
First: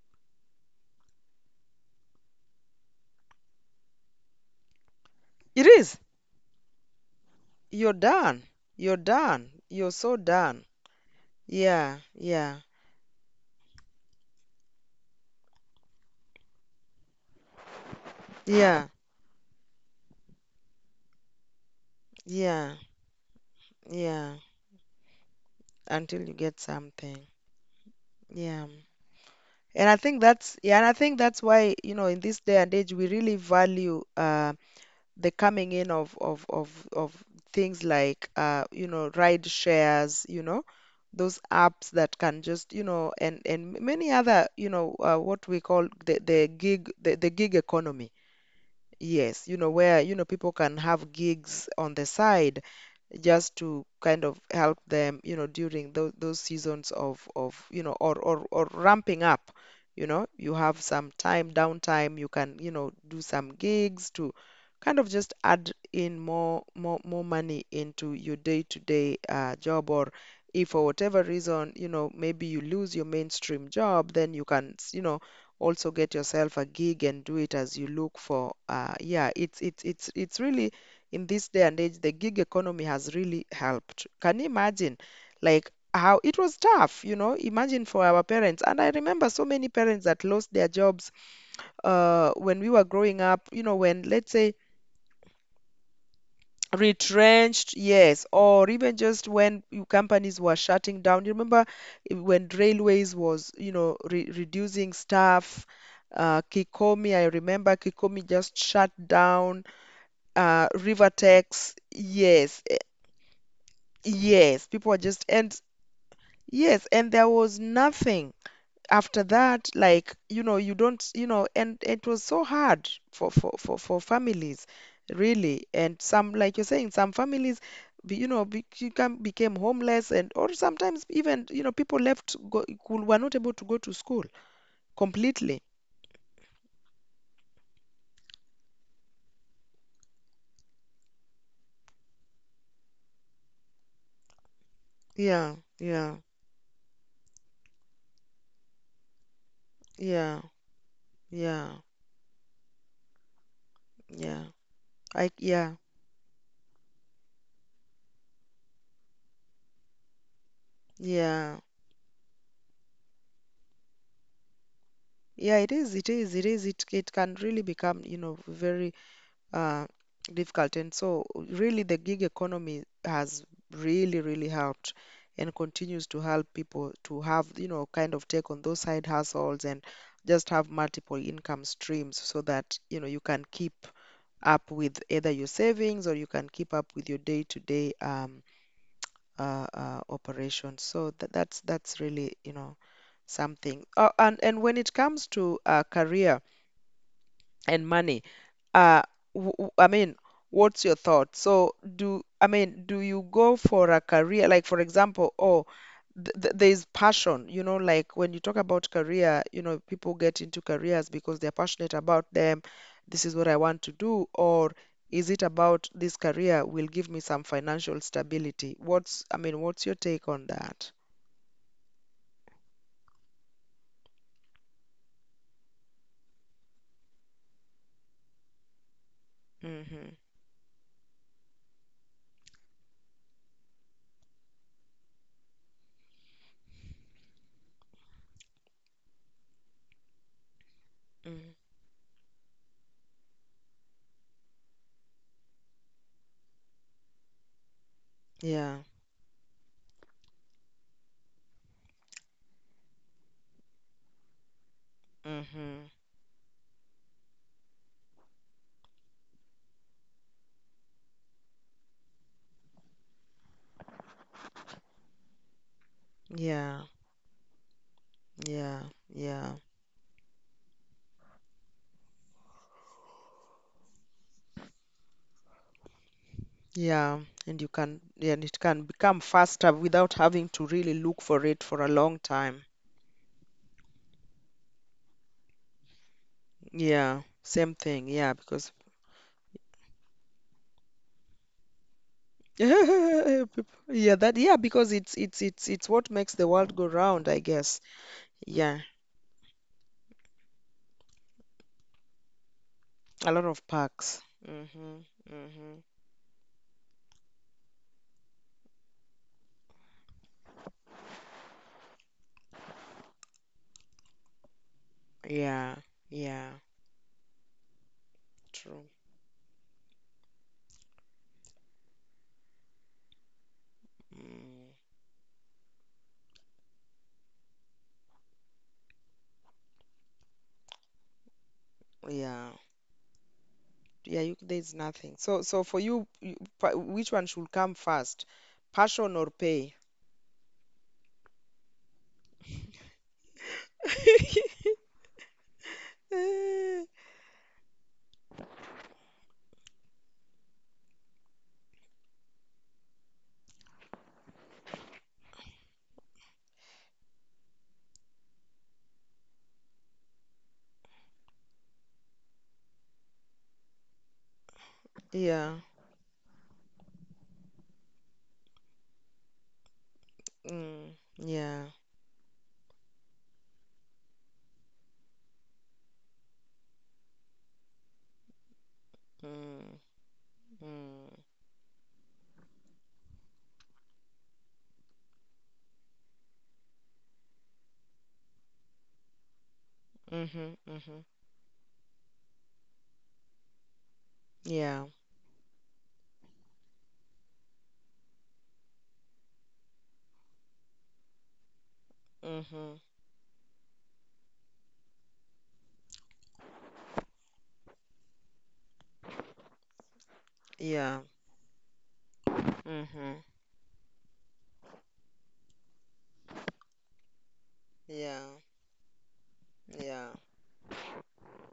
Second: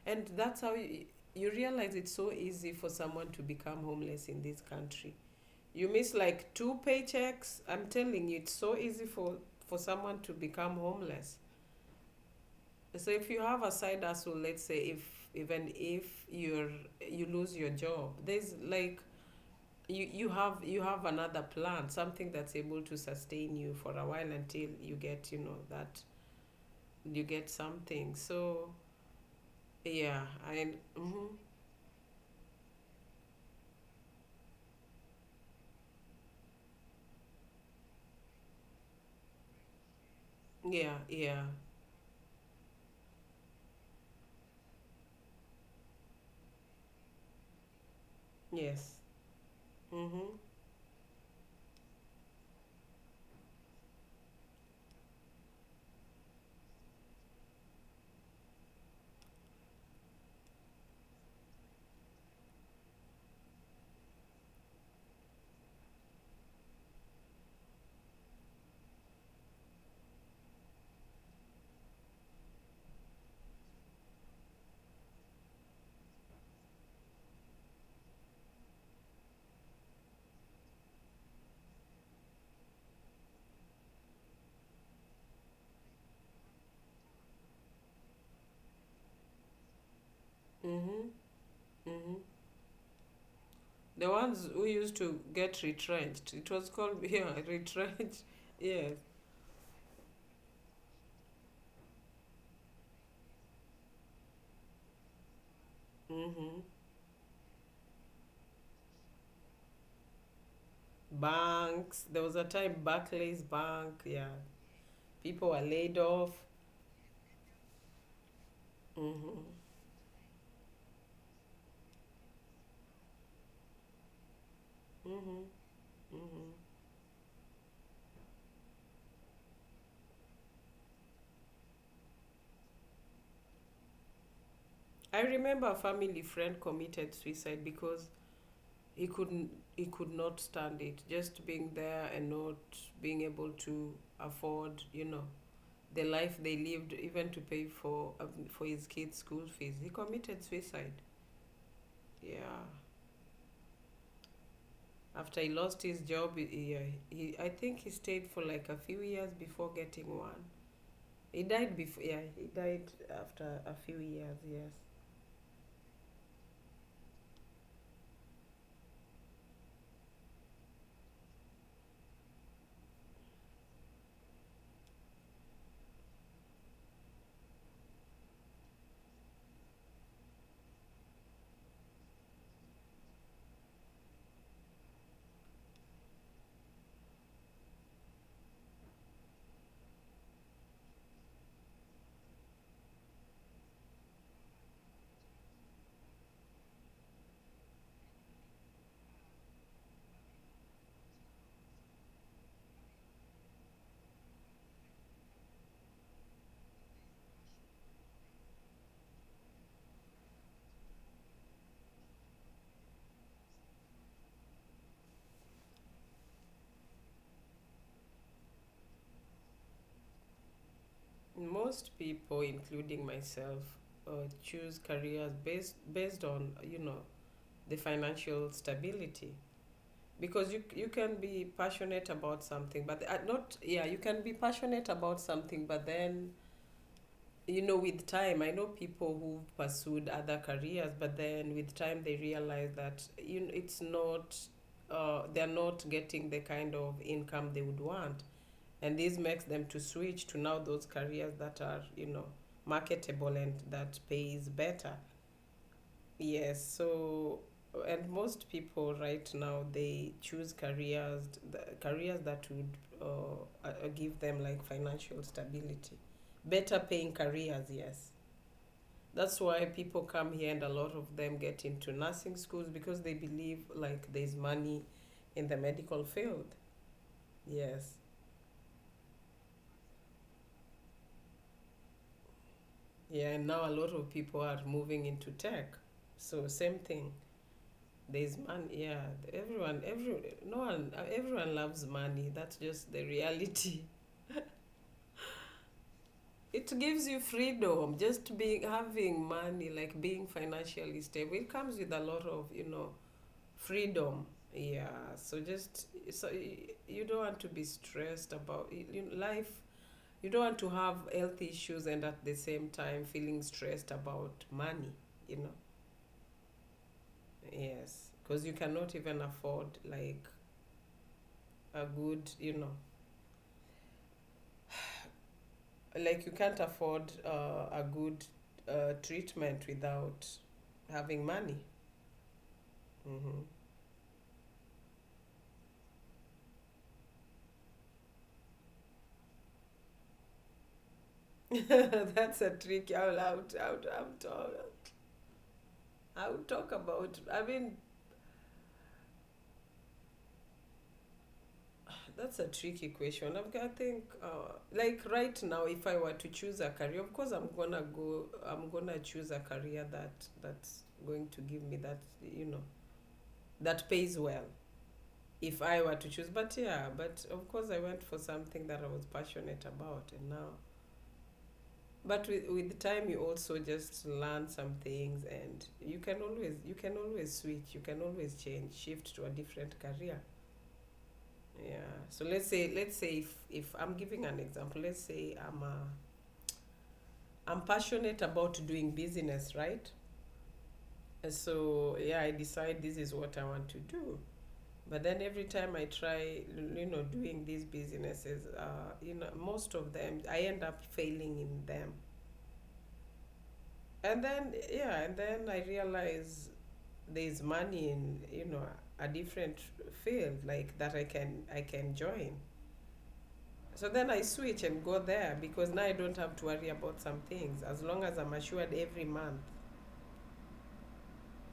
and that's how you realize it's so easy for someone to become homeless in this country. It You is. miss like 2 paychecks, I'm You're telling you, done. it's so You're easy for done. for You're so someone to done. become homeless. Yeah. Yeah. So if you have a side hustle, let's say if, even if you're, you lose your job, there's Yeah. like, you have, you have another plan, something that's Yeah. able to sustain you for a while Yeah. until you get, you know, that Until you get you something. get something, Yeah. so And I think yeah. that's I, Yeah, and I think mm, that's why, you know, in this day and age we really value the coming in of things like ride shares, you know, yeah, those yeah, apps that can just and many other what we call the gig economy. yes. Yes, you know, where, Mm-hmm. people can have gigs on the side just to kind of help them, during those seasons of, or ramping up. You have some time, downtime, you can, do some gigs to kind of just add in more money into your day-to-day job, or if for whatever reason, you know, maybe you lose your mainstream job, then you can, also get yourself a gig and do it as you look for yeah, it's really in this day and age the gig economy has really helped. Can you imagine like how it was tough? Imagine for our parents, and I remember so many parents that lost their Mm-hmm. jobs Hmm. When we were growing up, you know, when The let's ones say who used to get retrenched, it was called yeah, retrenched, retrenched. yes, or even Yes. just when companies were shutting down. You remember when railways was, you know, re reducing staff. Mm-hmm. Kikomi, I remember Kikomi just shut down. Rivertex, Banks, there was a yes, time Barclays Bank, yeah, yes, people were just people and were laid off. yes, and there was nothing after that, like, you don't, and it was so hard for families, Mm-hmm. really. And some, Mm-hmm. like you're saying, some families, became homeless, and or sometimes even, people left go, who were not able to go to school I completely. remember a family friend committed suicide because he couldn't, he could not stand it, just being there and not being able to afford, you know, Yeah, the yeah, life they lived, even to pay for, for his kids' school fees. He yeah, committed suicide, yeah, yeah, yeah. I after he yeah, lost his job. He I think he stayed for like a few years before getting one. He yeah. died before, yeah, he died after a few years, yes. Yeah, it is, it is, it is, it can really become, you know, very uh, difficult. And so, really, the gig economy has really, really helped and continues to help people to have, you know, kind of take on those side hustles and just have multiple income streams so that, you know, you can keep up with either your savings or you can keep up with your day-to-day operations. So that, that's really, you know, something. And when it comes to career and money. Uh, I mean, what's your thought? So do I mean, do you go for a career, like for example, oh, th th there's passion, you know, like when you talk about career, people get into careers because they're passionate about them. This is what I want to do, or is it about this career will give me some financial stability? What's, I mean, what's your take on that? Most people, including myself, uh, choose careers based on, you know, the financial stability, Mm-hmm. because you can be passionate about something, but, not yeah, you can be passionate about something, but then, you know, with time, I know people who've pursued other careers, but then Mm-hmm. with time they realize that, you know, it's not, they're not getting the kind of income they would want, Yeah, and this makes them to switch to now those careers that are, you know, marketable and that pays better, Mm-hmm. yes. So, and most people right now they choose careers, the careers that would, give them like financial stability, yeah, better paying careers, yes. yeah, That's yeah. why people come here and a lot of them get into nursing schools, because they believe like there's money in the medical field. Yeah, and you Yes. can yeah, and it can become faster without having to really look for it for a long time. Yeah, and now a lot of people are moving into tech. So same thing. Yeah, same thing. Yeah, There's because money. Yeah, everyone, every no one, everyone loves money. That's just the reality. yeah, that yeah, because it's what makes the It world go gives you round, I guess. freedom. Just being, Yeah, having money, like being financially stable, it comes with a lot of, you know, a lot of perks. freedom. Mm-hmm. Yeah. So Mm-hmm. just, so y- you don't want to be stressed about y- you life. You don't want to have health issues and at the same time feeling stressed about money. You know. Yeah, yeah, Yes, because you true. cannot even afford like a good, you know, Mm, like you can't afford, a good, treatment without having money. yeah, Hmm. yeah. There's nothing. So for you, which one should come first, passion or pay? That's a tricky. I'll, I'll, I'll, I'll, talk, I'll talk Eh, about. I mean, that's a tricky question. I think, like right now, if I were to choose a career, of course, I'm gonna go, I'm gonna choose a career that, that's going to give me that, you know, that pays well, yeah. if I were to choose. But yeah, but of course I went for something that I was passionate about, and now, Mm, yeah. but with time you also just learn some things, and you can always, you can always switch, you can always change, shift to a different Mm, career. mm, Yeah. So let's say, if I'm giving an example, let's say I'm passionate about doing business, right? mhm, mhm. And so yeah, I decide this is what I want to do. Yeah. But then every time I try, you know, doing these businesses, you know, most of them, I end up failing in them. Mhm. And then, yeah, and then I realize there's money in, you know, a different field like that Yeah. I can, I can join. Mhm. So then I switch and go there, because now I don't have to worry about some things. As long as Yeah. I'm assured every month Yeah.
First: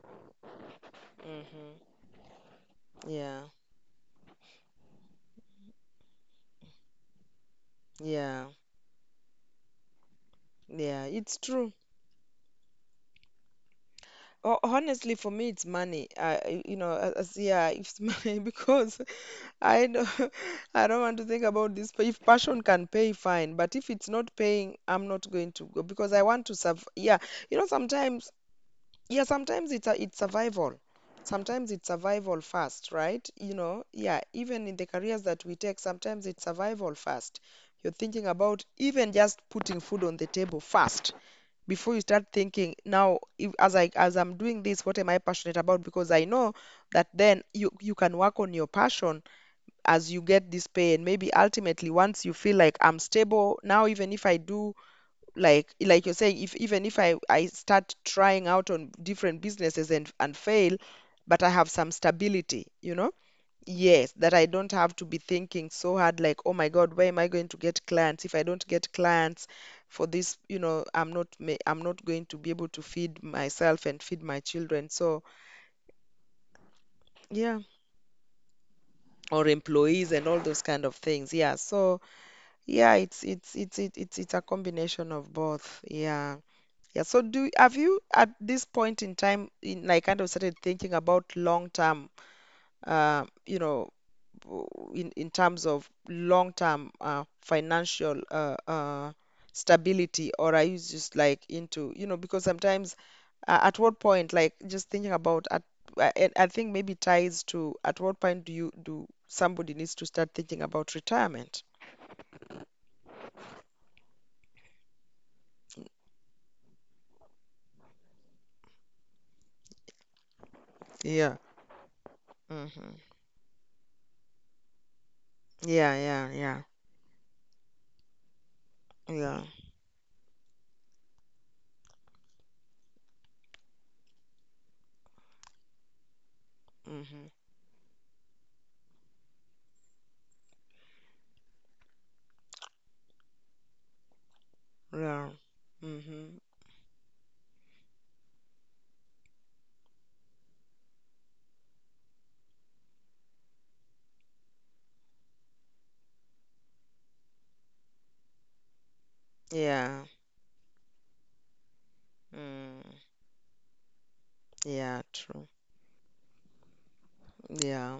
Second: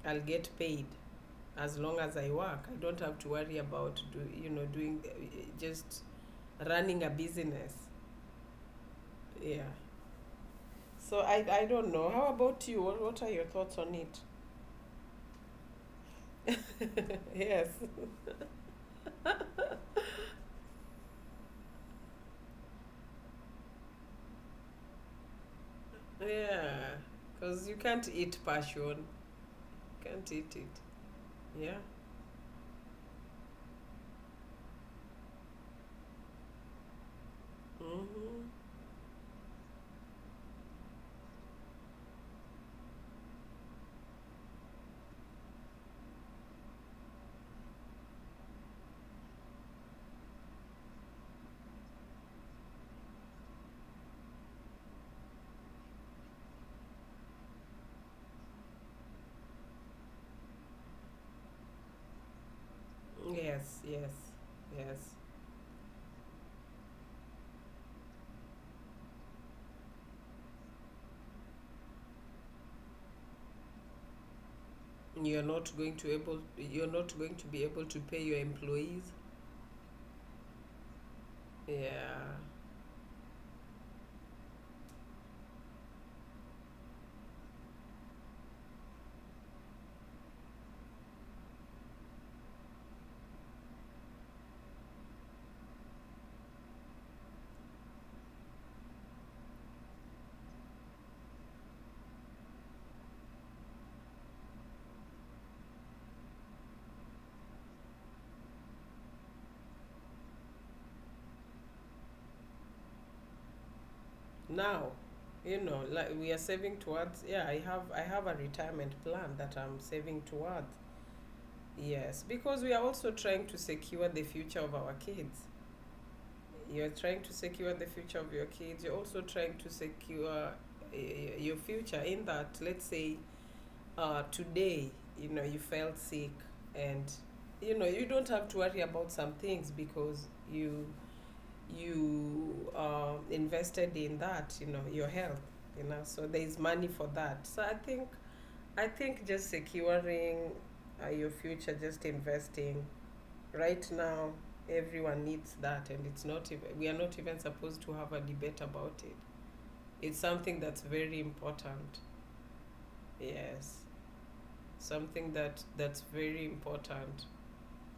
I'll get paid Mhm. as long as I work. I don't have to Yeah. worry about do, you know doing just running a business. Yeah. Yeah. Yeah. So It's I true. don't know. How about you? What are your thoughts on it? Honestly, for me, it's money. Yes. Yeah, it's money because I don't, I don't want to think about this. But if passion can pay, fine. But if it's not paying, I'm not going to go because I want to serve. Yeah. Yeah. You know, Because you can't sometimes eat passion. Yeah, sometimes it's Can't eat survival. it. Sometimes Yeah. it's survival first, right? Yeah, even in the careers that we take, sometimes it's survival first. You're thinking Mm-hmm. about even just putting food on the table first before you start thinking, now if, as I'm doing this, what am I passionate about? Because I know that then you can work on your passion as you get this pay and maybe ultimately once you feel like I'm stable, now even if I do like you're saying, if even if I start trying out on different businesses and fail but I have some stability, Yes, yes, yes, that I don't have yes. to be thinking so hard like oh my God, where am I going to get clients? If I don't get clients for this, I'm not going to be able to feed myself and feed my children, so You're not going to able. You're not going to yeah, be able to pay your employees. or employees and all those kind of things, yeah, so Yeah. yeah, it's a combination of both, yeah. Yeah, so do have you at this point in time in like kind of started thinking about long term, uh, you know w- in terms of long term, financial, stability, or are you just like into, because sometimes, at what point like just thinking about at I think maybe ties to at what point do you do somebody needs to start thinking about retirement? Now, like we are saving towards. Yeah, I have. I have a retirement plan that I'm saving towards. Yeah. Yes, because we are Mm-hmm. also trying to secure the future of our kids. Yeah, yeah, yeah, You're trying to secure the future of your kids. You're also yeah. trying to secure uh, your future in that, let's say, today, you felt sick and, Mm-hmm. You don't have to worry about some things because you invested in that, your Yeah. health, you know, so Mm-hmm. there's money for that. So I think just securing your future, just investing right now everyone needs that, and it's not even, we are not even supposed to have a debate about it. Yeah. It's something that's very important. Mm. Yes, Yeah, something true. that that's very important. Yeah.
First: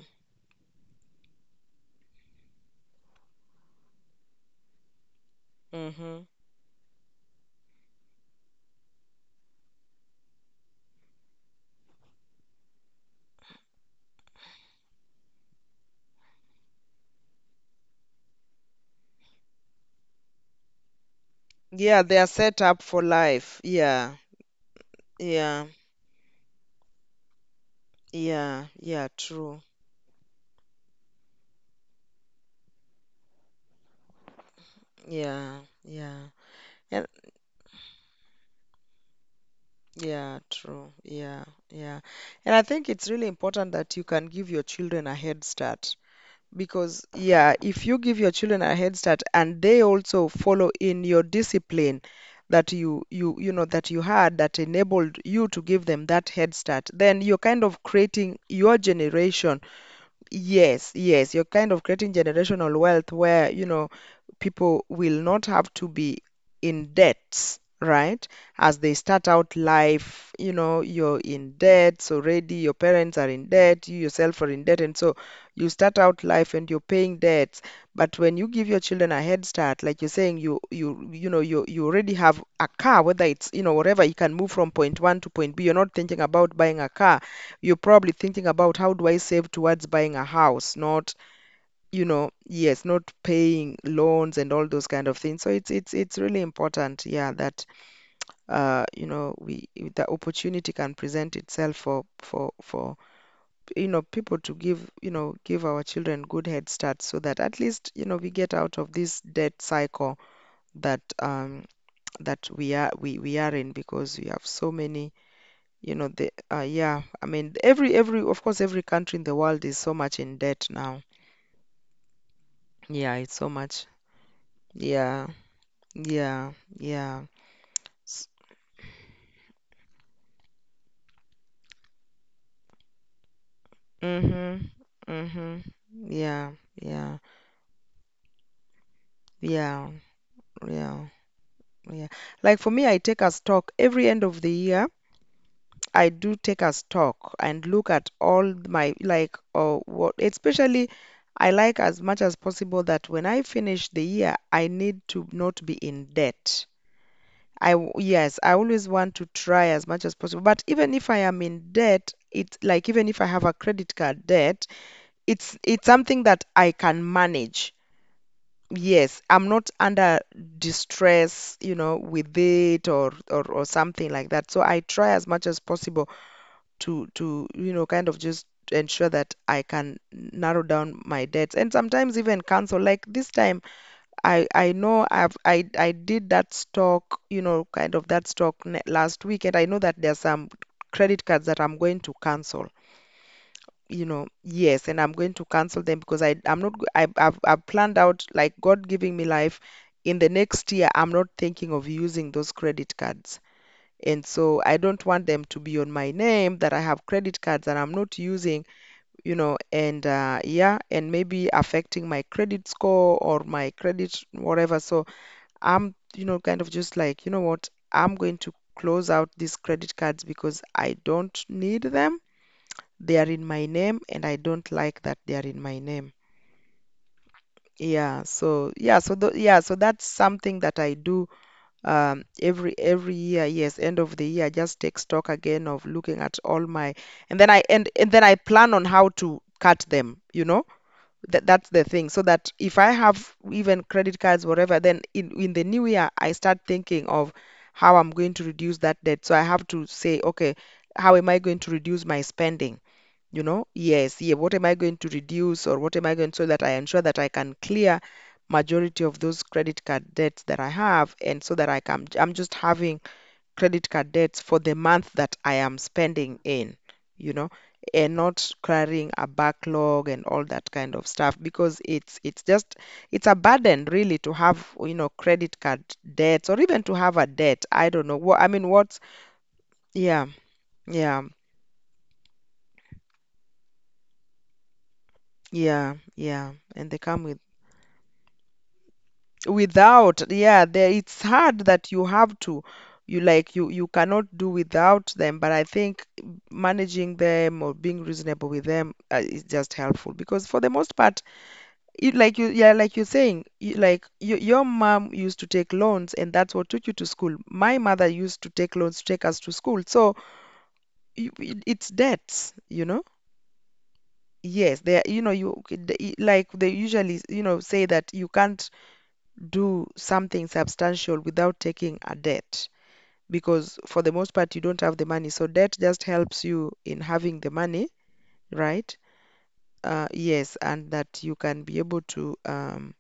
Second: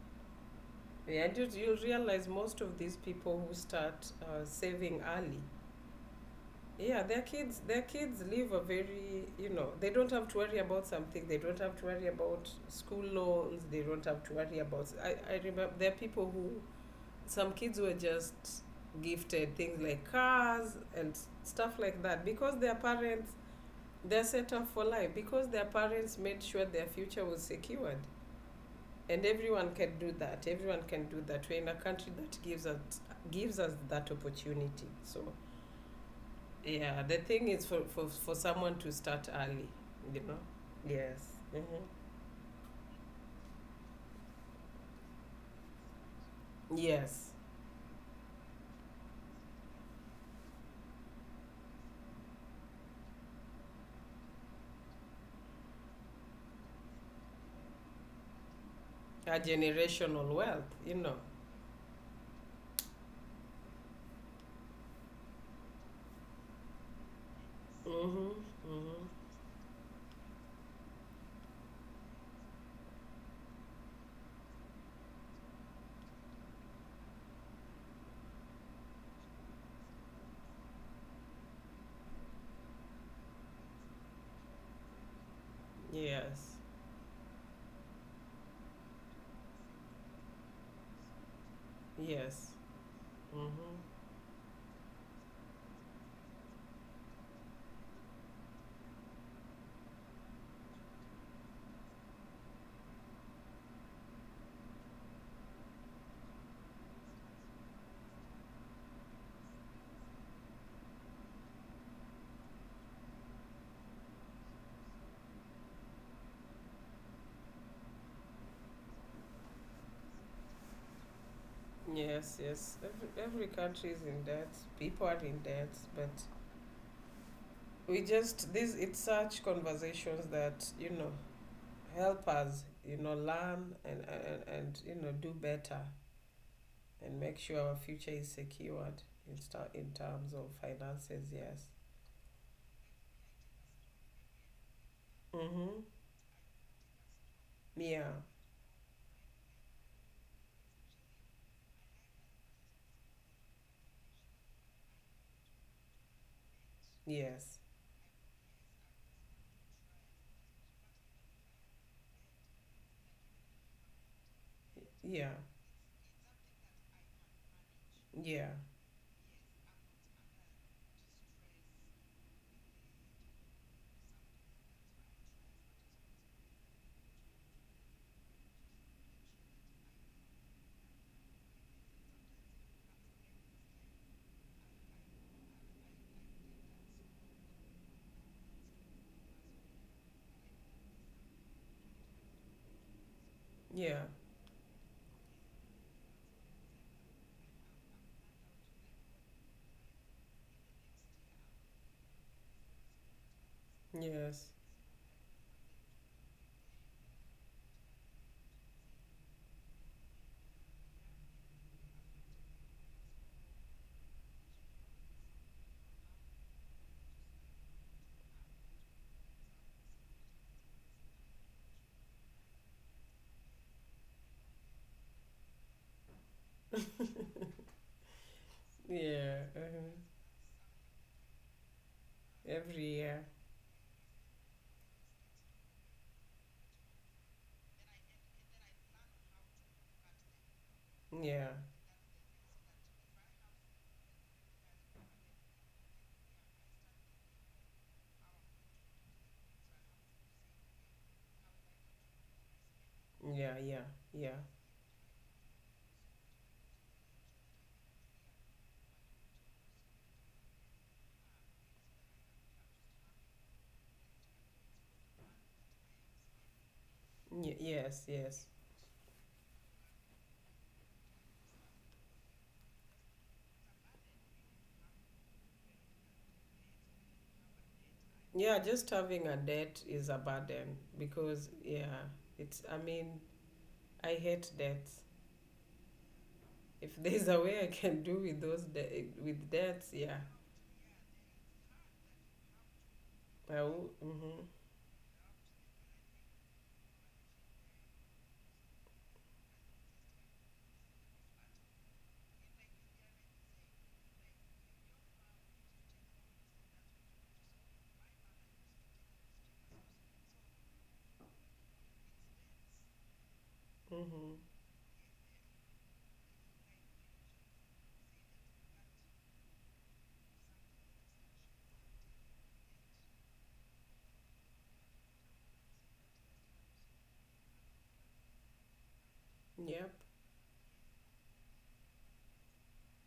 Yeah, and you'll realize most of these people who start saving early, Mm-hmm. yeah, their kids, their kids live a very, you know, they don't have to worry about something, they don't have to worry about school loans, they don't have to worry about I remember there are people who some kids were just gifted things like cars and stuff Yeah, like they that are because set their up for parents life. Yeah. they're set up for life because their Yeah. parents made sure their future was secured. Yeah. Yeah, And true. everyone can do that, everyone can do that. We're in a country that gives us that opportunity. So Yeah. Yeah. yeah, And the thing is for for someone to start early, you know. yeah, true. Yes, Yeah. mm-hmm. Yeah. And I think it's really important that you can give your children a head start. Because, Yes. yeah, if you give your children a head start and they also follow in your discipline that you know that you had that enabled you to give them that head start, then you're kind of creating your A generation. generational wealth, Yes, you know. yes, you're kind of creating generational wealth where, people will not have to be in debts, right? Mm-hmm. As they Mm-hmm. start out life, you're in debts already, your parents are in debt, you yourself are in debt, and so you start out life and you're paying debts. But when you give your children a head start, like you're saying, you already have a car, whether it's, you know, whatever, you can move from point one to point B. You're not thinking Yes, about buying a car, you're probably thinking about how do I save towards buying a house, not, yes. yes, not Mm-hmm. paying loans and all those kind of things. So it's really important, yeah, that we the opportunity can present itself for for people to give, give our children good head start so that at least, we get out of this debt cycle that that we are we are in because we have so many, the yeah, I mean every of course every country in the world is so much in debt now. Yes, yes. Yeah, it's Every so much. country is in debt. People are Yeah, in debt, but yeah, yeah. we S- just this. It's such conversations that, you know, help us, you know, learn and and, mhm. and you know, do Mhm. better Yeah. and Yeah. make sure our future is secured in sta- in Yeah. terms of Yeah. finances. Yes. Yeah, like for me, I take a stock every end of the year. Mm-hmm. I do take a stock and look Yeah. at all my, like what especially, I like as much as possible that when I finish the year I need to not be in debt. Yes. Yes, I always want to try as much as possible. But even if I am in debt, it's like even if I have a credit card debt, Yeah. it's something that I can manage. Yeah. Yes, I'm not under distress, you know, with it, or something like that. So I try as much as possible to you know, kind of just ensure that I can narrow down my debts and sometimes even cancel. Like this time. I know I did that stock, you know, kind of that last week, and I know that there's some credit cards that I'm going to cancel. Yeah. You know, yes, and I'm going to cancel them because I I'm not go- I I've planned out, like God giving me life. In the next year, I'm not thinking of using those credit cards. And Yes. so I don't want them to be on my name, that I have credit cards that I'm not using, you know, and yeah, and maybe affecting my credit score or my credit whatever. So I'm, you know, kind of just like, you know what? I'm going to close out these credit cards because I don't need them. They are in my name and I don't like that they are in my name. Yeah, so yeah, so the, Yeah. yeah, so Uh. that's something that I do every Every every year. year. Yes, end of the year, I just take stock again of looking at all my, and then I plan on how to cut them, you know, that Yeah. that's the thing, so that if I have even credit cards whatever, then in the new year I start thinking of how I'm going to reduce that debt. So I have to say, okay, how am I going to reduce my spending? You Yeah. know, Yeah. yes, Yeah. yeah, what am I going to reduce, or what am I going to, so that I ensure that I can clear majority of those credit card debts that I have, and so that I'm just having credit card debts for the month that I am spending in, you know, Y- yes, and yes. not carrying a backlog and all that kind of stuff, because it's just it's a burden really to have, you know, credit card debts, or even to have a debt. I don't know. What I Yeah, mean, just what's, having a debt is a yeah, burden yeah, because, yeah, it's, I mean, I hate debts. yeah, yeah. If And they come there's a with, way I can do with those de- with debts, yeah. without, yeah, there it's hard that you have to, you like you Well, cannot mm-hmm, do without them, but I think managing them or being reasonable with them is just helpful, because for the most part it, like you, yeah, like you're saying, your mom used to take loans and that's what took you to school. My mother used to take loans to take us to school. So you, it's debts, you know, mm-hmm, yes, they are, you know, you c- the- I- like they usually, you know, say that you can't do something substantial without taking a debt, because for the most part you don't have the money. So debt just helps you in having the money, right? yep. Yes, and that you can be able to um,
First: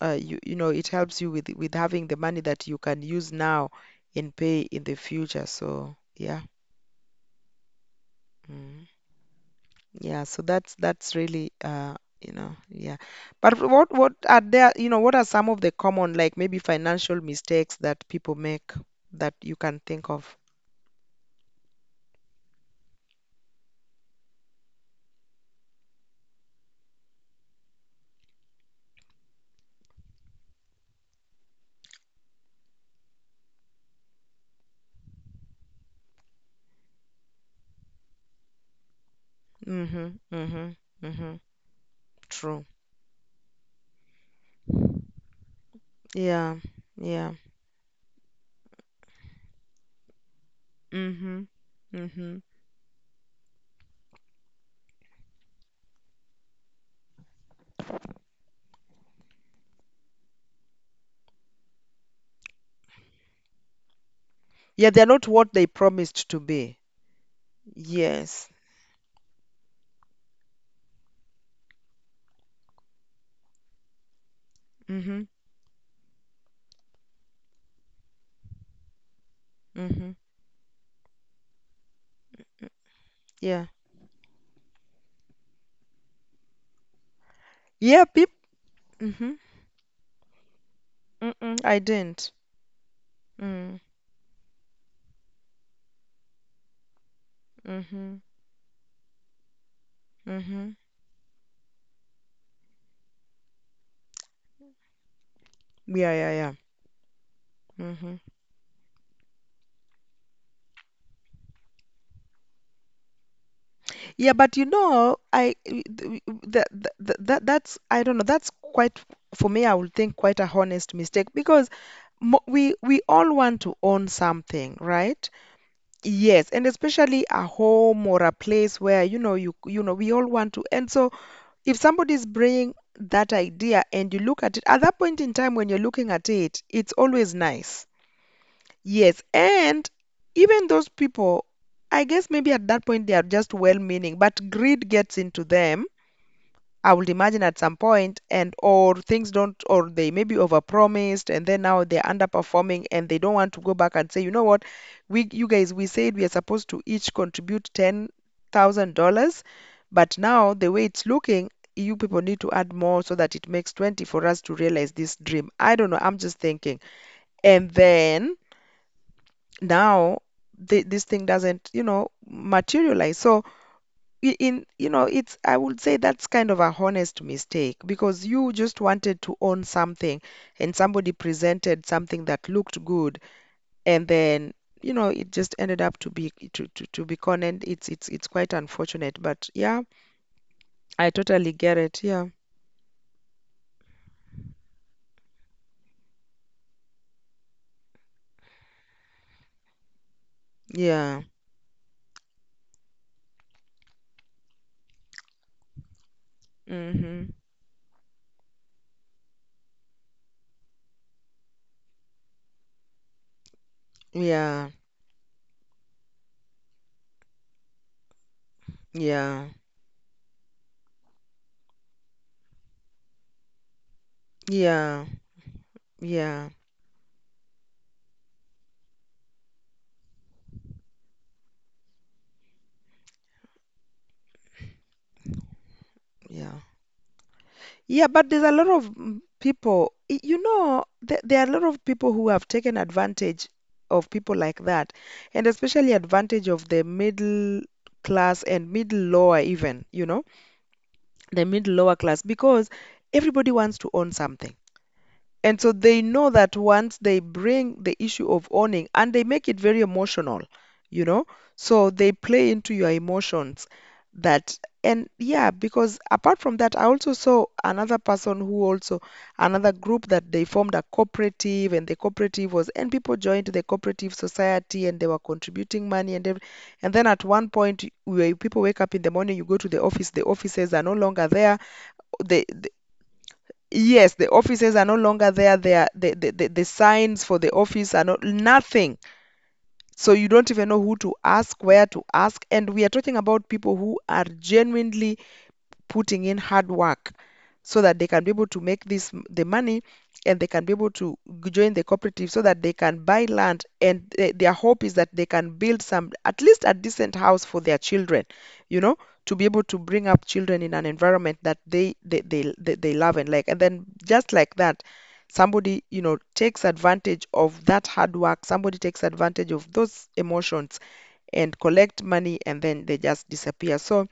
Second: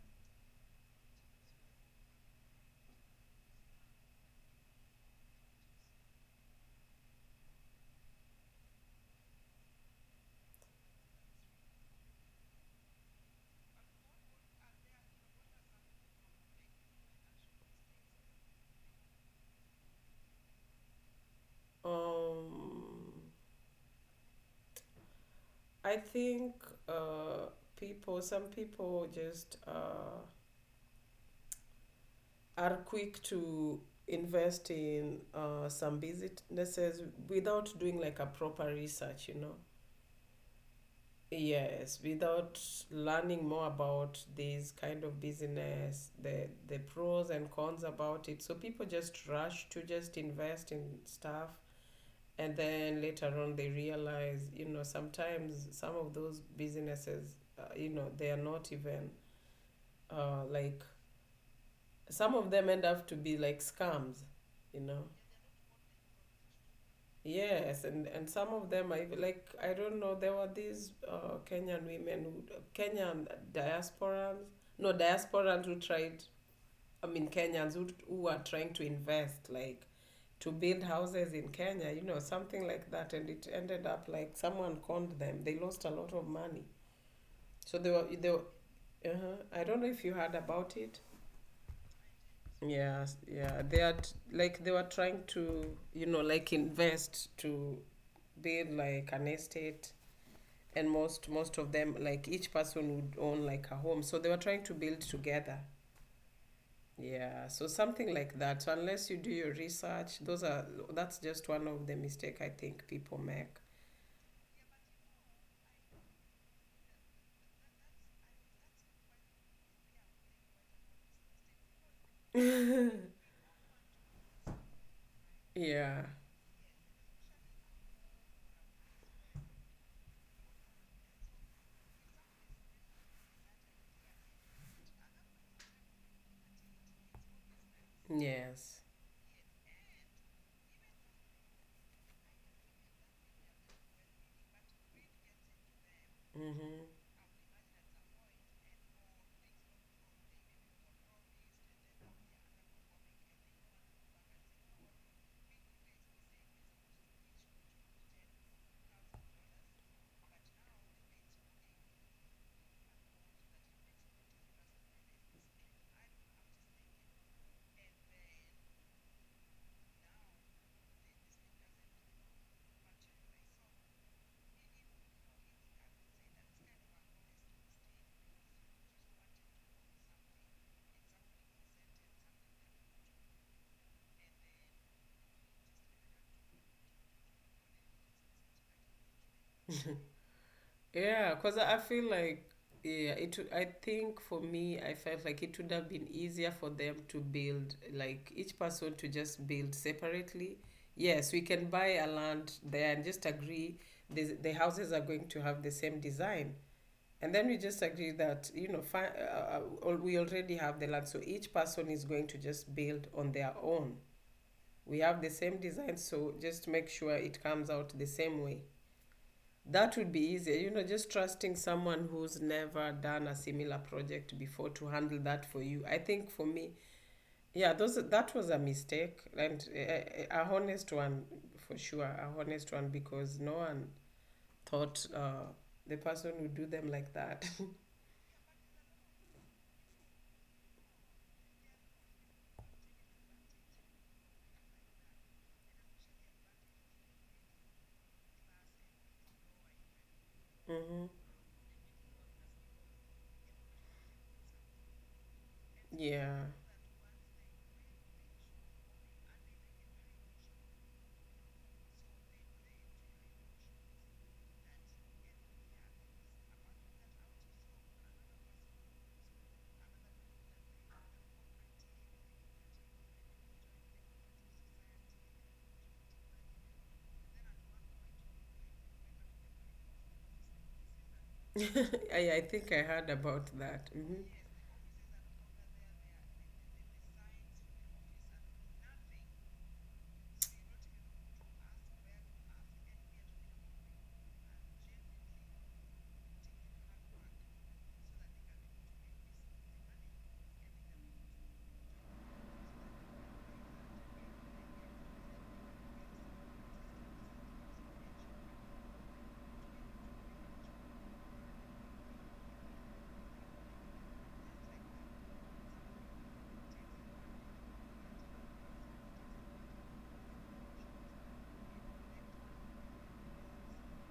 uh, you know, it helps you with having the money that you can use now and pay in the future. So yeah. Mm. Yeah, so that's really you know, yeah. But what are there, you know, what are some of the common, like maybe financial mistakes that people make that you can think of? Um, I think uh, people, some people just are quick to invest in some businesses without doing like a proper research, you know. Mhm. Mhm. Mhm. Yes, without True. learning more about this kind of business, Yeah. the pros Yeah. and cons about it. So people just rush to just invest in Mhm. stuff, Mhm. and then later on they realize, you know, sometimes some of those businesses, you know, they are not even like some of them end up to be like scams, you Yeah, they're know. not what they promised to be. Yes, and Yes. some of them I like I don't know, there were these Kenyan women who Kenyan diasporans no Mhm. diasporans who tried, I mean Kenyans who are trying to invest like Mhm. to build houses in Kenya, you know, something like that, and it Yeah. ended up like someone conned them, they lost a lot of money. So Yeah, peep. they were, Mhm. I don't know if you heard about it. Mm-mm, I didn't. Yes, yeah. Mm. They are t- like they were trying to, you know, like invest to Mhm. build like an estate, Mhm. and most most of them like each person would own like a home, so they were trying to build together, Yeah, yeah, yeah. yeah, so something Mhm. like that. So unless you do your research, those are that's just one of the mistake I think people make. Yeah, but you know, I that that, that that's I don't know. That's quite, for me, I would think quite a honest mistake, because we all want to own something, right? Yeah. Yes, and especially a home or a place where, you know, you know we all want to. And so if somebody's bringing that idea and you look at it at that point in time when you're looking at it, it's always nice. Yes, Yes, and even those people, I guess maybe at that point they are just well-meaning, but greed gets into them, mm-hmm. I would imagine at some point, and or things don't, or they maybe overpromised, and then now they're underperforming, and they don't want to go back and say, you know what, we, you guys, we said we are supposed to each contribute $10,000, but now the way it's looking, you people need to add more so that it makes 20 for us to realize this dream. I don't know, I'm just thinking. And then now th this thing doesn't, you know, materialize. So in, you know, it's, I would say that's kind of a honest mistake, because you just wanted to own something and somebody presented something that looked good, and then, you know, it just ended up to be, to be con, and it's quite unfortunate. But yeah, I Yeah, totally because get I it. feel Yeah. like yeah, it. Would- I think for me, I felt like it would have been easier for them to build, like each person to just build separately. Yeah. Yes, we can buy a land there and just agree the houses are going to have the same design, Mm-hmm. and then we just agree that you know fi- al- we already have the land, so each person is going to just build on their own. Yeah. We have the same design, so just make sure it comes out the same way. Yeah. That would be easier, you know, just trusting someone who's never done a similar project before to Yeah. handle that for you. I think for Yeah. me, yeah, those that was a mistake and a honest one for sure, a honest one because no one thought the person Yeah. would do them like that. Yeah, but there's a lot of people, you know, th there are a lot of people who have taken advantage of people like that, and especially advantage of the middle class and middle lower even, you know, Hmm. the middle lower class, because everybody wants to own something. And so they know Yeah, that once they bring the issue of owning and they make it very emotional, you know, so they play into your emotions that, and yeah, because apart from that, I also saw another person who also, another group that they formed a cooperative, and the cooperative was, and people joined the cooperative society and they were contributing money and every, and then at one point where people wake up in the morning, you go to the office, the offices are no longer there. I The, think I heard about that. yes, Hmm. the offices are no longer there. They are, the signs for the office are not, nothing. So you don't even know who to ask, where to ask. And we are talking about people who are genuinely putting in hard work so that they can be able to make this the money, and they can be able to join the cooperative so that they can buy land, and their hope is that they can build some at least a decent house for their children, you know, to be able to bring up children in an environment that they love and like, and then just like that somebody, you know, takes advantage of that hard work, somebody takes advantage of those emotions and collect money and then they just disappear. So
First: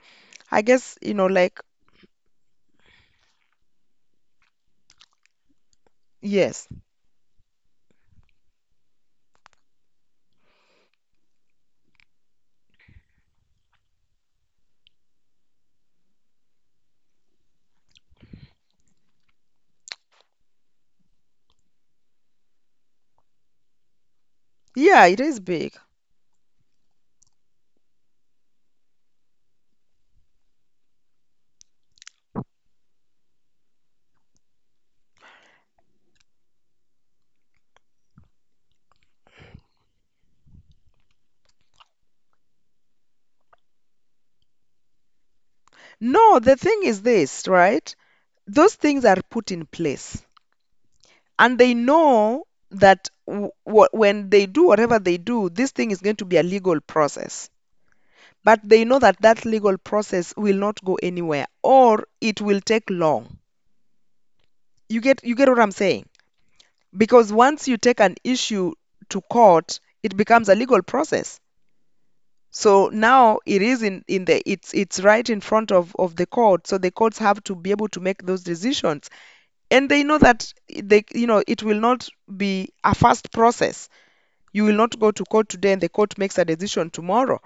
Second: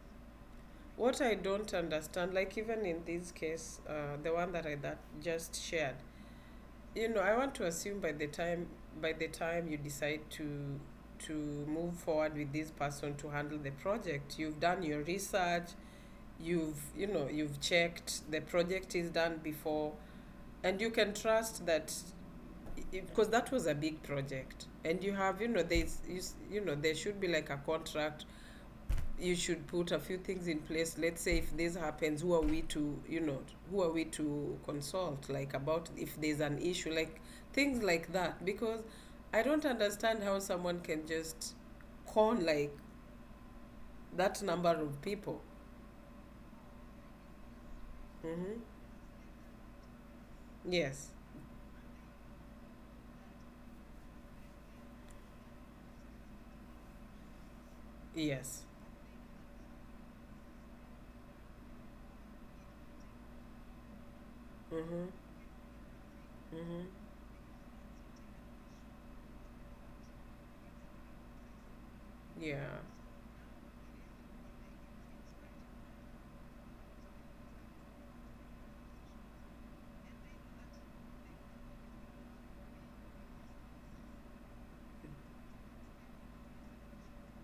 I guess, you What know, I like, don't understand, like even in this case, the one that I that just shared, yes. you know, I want to assume by the time you decide to move forward with this person to handle the project, you've done your research, you've you know you've checked the project is done before, and you can trust that, because that was a big project and Yeah, you it is have you know big. there's you, s- you know there should be like a contract. You should put a few things in place. Let's say if this happens, who are we to, you know, who are we to consult, like about if there's an issue, like things like that. Because I don't understand how someone can just con like that number of people. No, the thing is this, right? Mm-hmm. Those things are put in place, Yes, and they know that when they do whatever they do, this thing is going to be a legal process. But yes. they know that that legal process will not go anywhere, or it will take long. You Mm-hmm. get you get what I'm saying? Mm-hmm. Because once you take an issue to court, it becomes a legal process. Yeah. So now it is in the it's right in front of the court. So the courts have to be able to make those decisions. And they know that they it will not be a fast process. You will not go to court today and the court makes a decision tomorrow,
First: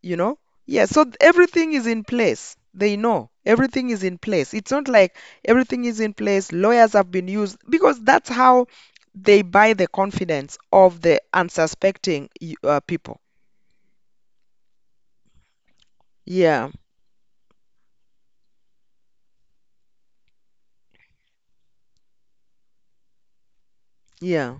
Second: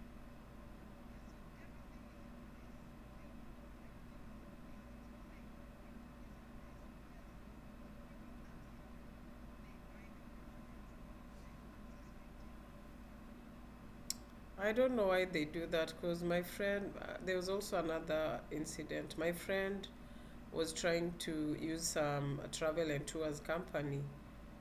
you know? Yeah, so everything is in place. They know everything is in place. It's not like everything is in place, lawyers have been used because that's how they buy the confidence of the unsuspecting people. I don't know why they do that, because my Yeah, friend, there was also another incident. My friend was trying to use some travel and tours company yeah,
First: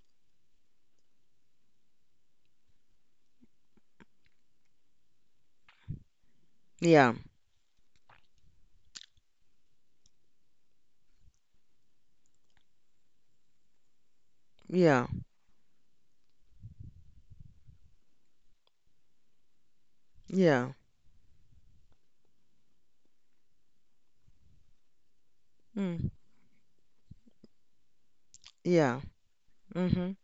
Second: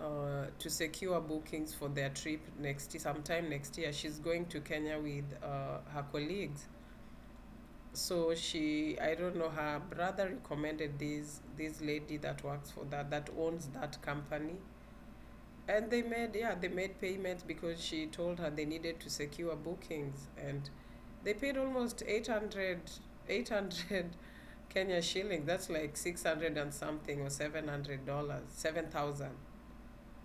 to secure bookings for their trip next sometime next year. She's going to Kenya with her colleagues. yeah. So she, I don't know, her brother recommended this lady that works for that that owns that company, Yeah. and they made yeah they made payments because she told her they needed to secure bookings, and Yeah. they paid almost eight hundred Kenya shilling. That's like Mm. 600 and something, or $700, seven Yeah. thousand Mhm.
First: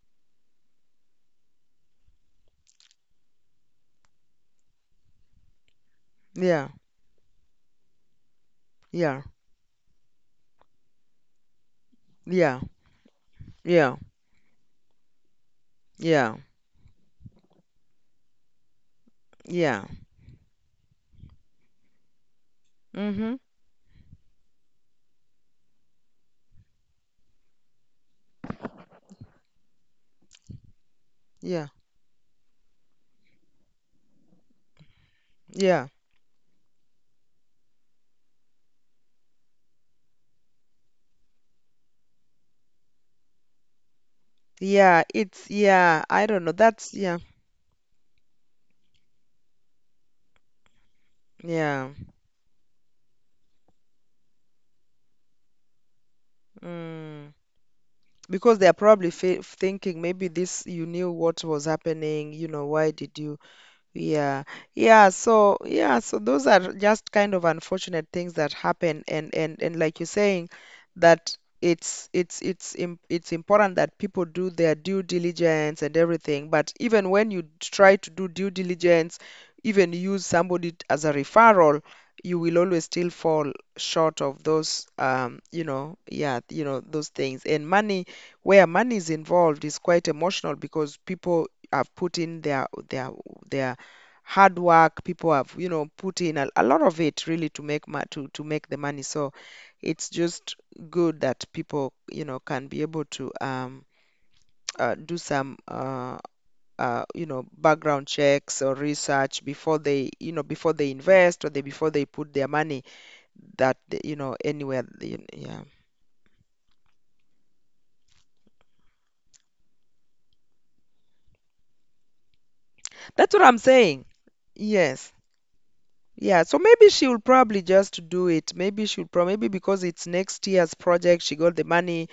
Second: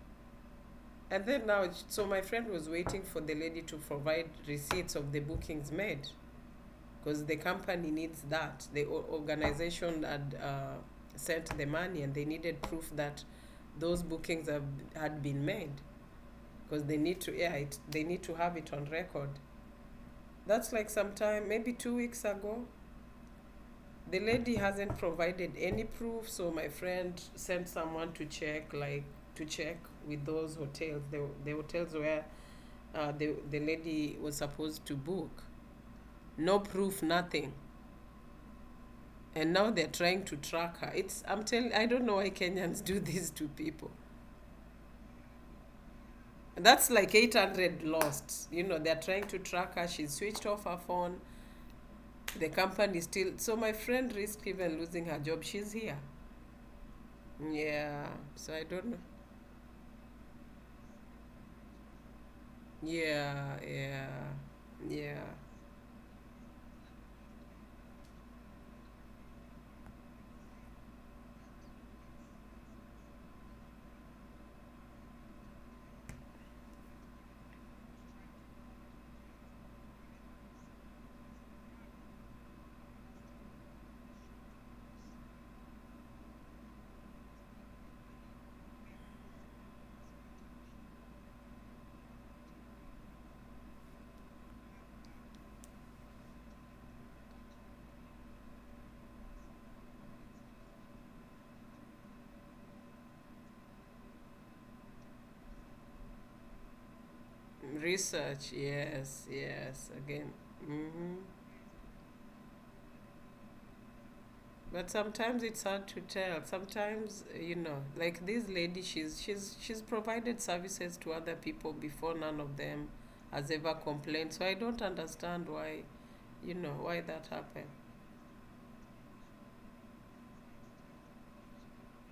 And then now, so my friend was waiting for the lady to provide receipts of the bookings made Yeah. because the company needs that. The o- Yeah. organization had sent the money and they Yeah. needed proof that Yeah. those bookings have, had been made Yeah. because they need to yeah, it, they need to have it on record. Yeah. That's like sometime maybe 2 weeks ago. Mhm. The lady hasn't provided any proof, so my friend sent someone to check like to check with those hotels, the Yeah. hotels where the lady was supposed to book. Yeah. No proof, nothing. And now they're trying to track her. It's I'm telling I don't know why Kenyans do this to people. Yeah. It's yeah. I don't know. That's That's like yeah. 800 lost. You know, they're trying to track her. She switched off her phone. Yeah. The company still. So my friend risked even losing her job. She's here. Mm. Yeah. So Because I they are don't know. probably f thinking, maybe this you knew what was happening, you know, why did you? Yeah, yeah, Yeah, yeah. yeah. So yeah, so those are just kind of unfortunate things that happen, and like you're saying, that it's important that people do their due diligence and everything. But even when you try to do due diligence, even use somebody as a referral, you will always still fall short of those, yeah, those things. And money, where money is involved, is quite emotional because people have put in their hard work. People have, put in a lot of it really to to make the money. So it's just good that people, can be able to do some , background Research. checks or Yes, research before yes. they, Again. Before they Mm-hmm. invest, or they before they put their money that anywhere But sometimes it's yeah, hard to tell. Sometimes you know, like this lady, she's she's provided services to other people before, none of them that's what has I'm ever saying, complained. So I don't yes, understand why yeah. you So know maybe why she will that probably happened. just do it. Maybe she'll probably maybe because it's next year's project, she got the money.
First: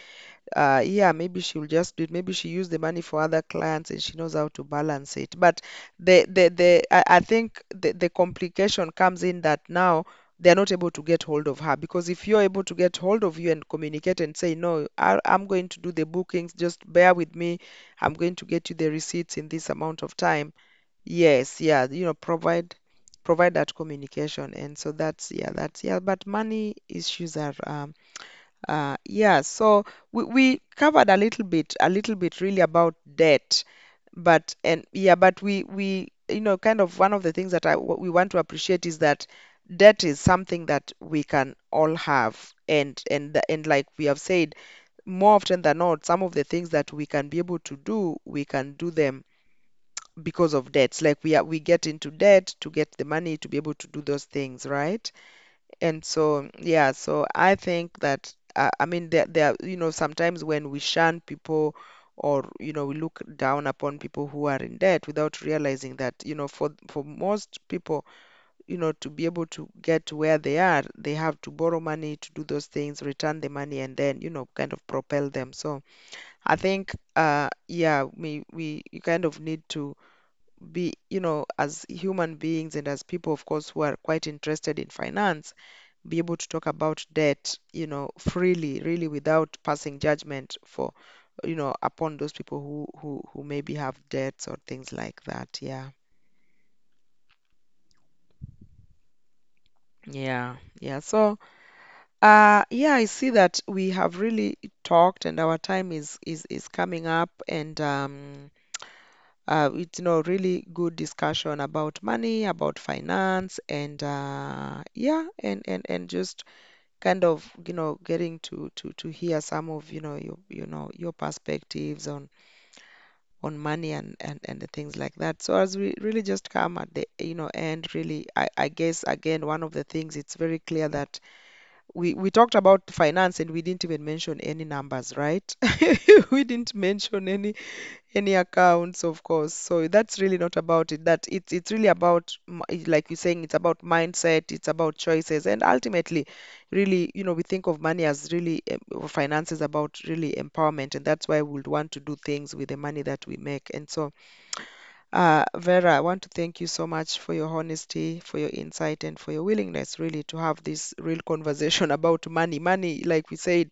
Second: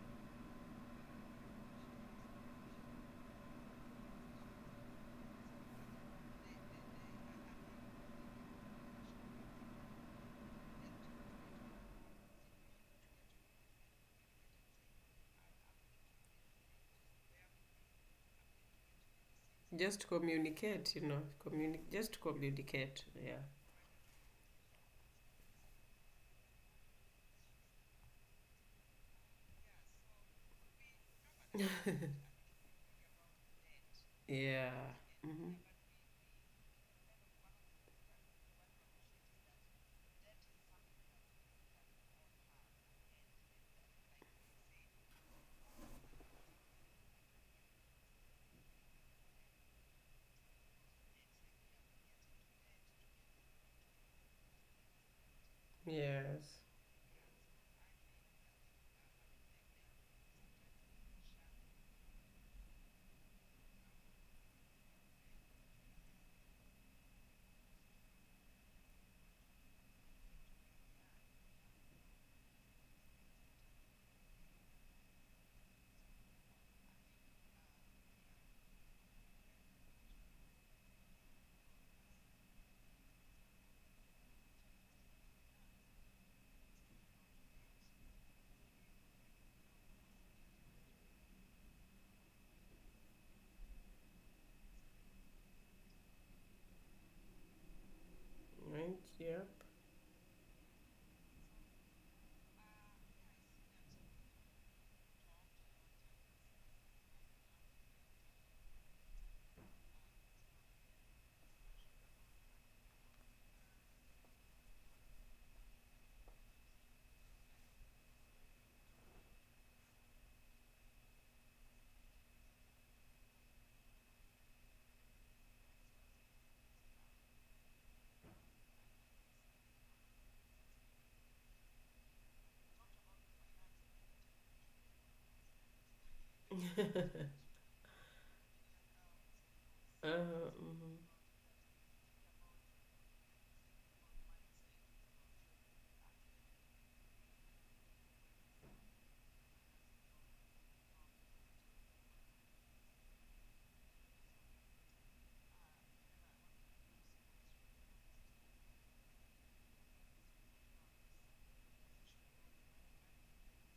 Yeah, maybe she'll just do it. Maybe she used the money for other clients and she knows how to balance it. But the I think the complication comes in that now they're not able to get hold of her. Because if you're able to get hold of you and communicate and say, no, I'm going to do the bookings, just bear with me. I'm going to get you the receipts in this amount Just of time. communicate, you know, Yes, yeah, communicate. Just provide communicate. Yeah. That communication. And so that's yeah, that's yeah. But money issues are yeah. So we covered a little bit really about debt, but Yeah. and yeah. But Mm-hmm. we , kind of, one of the things that I what we want to appreciate is that debt is something that we can all have. And like we have said, more often than not, some of the things that we can be able to do, we can do them because of debts. Like we are, we get into debt to get the money to be able to do those things, right? And so, Yes. yeah, so I think that, I mean, you know, sometimes when we shun people or, you know, we look down upon people who are in debt without realizing that, you know, for most people, you know, to be able to get to where they are, they have to borrow money to do those things, return the money, and then, you know, kind of propel them. So I think, yeah, we you kind of need to be, you know, as human beings and as people, of course, who are quite interested in finance, be able to talk about debt, you know, freely, really, without passing judgment for, you know, upon those people who maybe have debts or things like that. Yeah. Right. Yep. Yeah, yeah. So, yeah, I see that we have really talked, and our time is coming up, and it's, you know, really good discussion about money, about finance, and yeah. And just kind of, you know, getting to hear some of, you know, your, you know, your perspectives on money and and the things like that. So as we really just come at the, you know, end, really, I guess, again, one of the things, it's very clear that we talked about finance and we didn't even mention any numbers, right? We didn't mention any accounts, of course. So that's really not Mm-hmm. about it. That it's really about like you're saying, it's about mindset, it's about choices, and ultimately, really, you know, we think of money as really or finances about really empowerment. And that's why we would want to do things with the money that we make. And so Vera, I want to thank you so much for your honesty, for your insight, and for your willingness really to have this real conversation about money. Money, like we said,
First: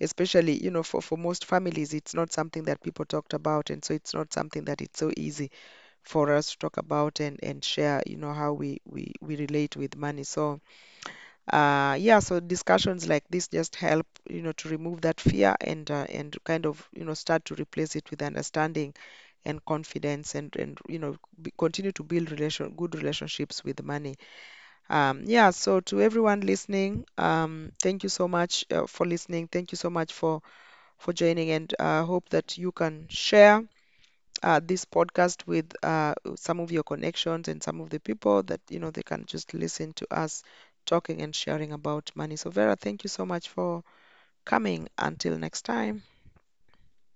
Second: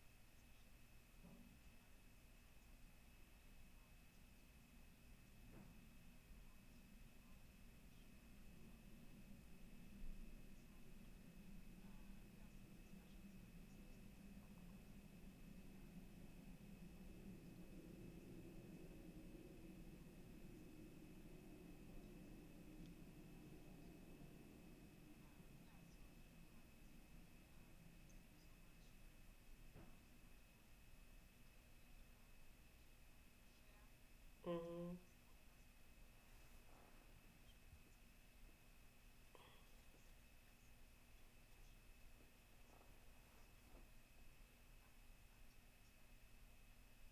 especially, you know, for most families, it's not something that people talked about, and so it's not something that it's so easy for us to talk about and share, you know, how we relate with money. So yeah, so discussions like this just help, you know, to remove that fear and, and kind of, you know, start to replace it with understanding and confidence and you know b continue to build relation good relationships with money. Yeah, so to everyone listening, thank you so much for listening. Thank you so much for joining, and hope that you can share this Mm-hmm. podcast with some of your connections and some of the people that you know they can just listen to us talking and sharing about money. So Vera, thank you so much for coming. Until next time.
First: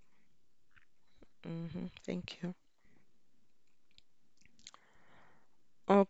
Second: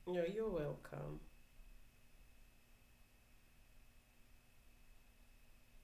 No, you're welcome. Thank you. Okay.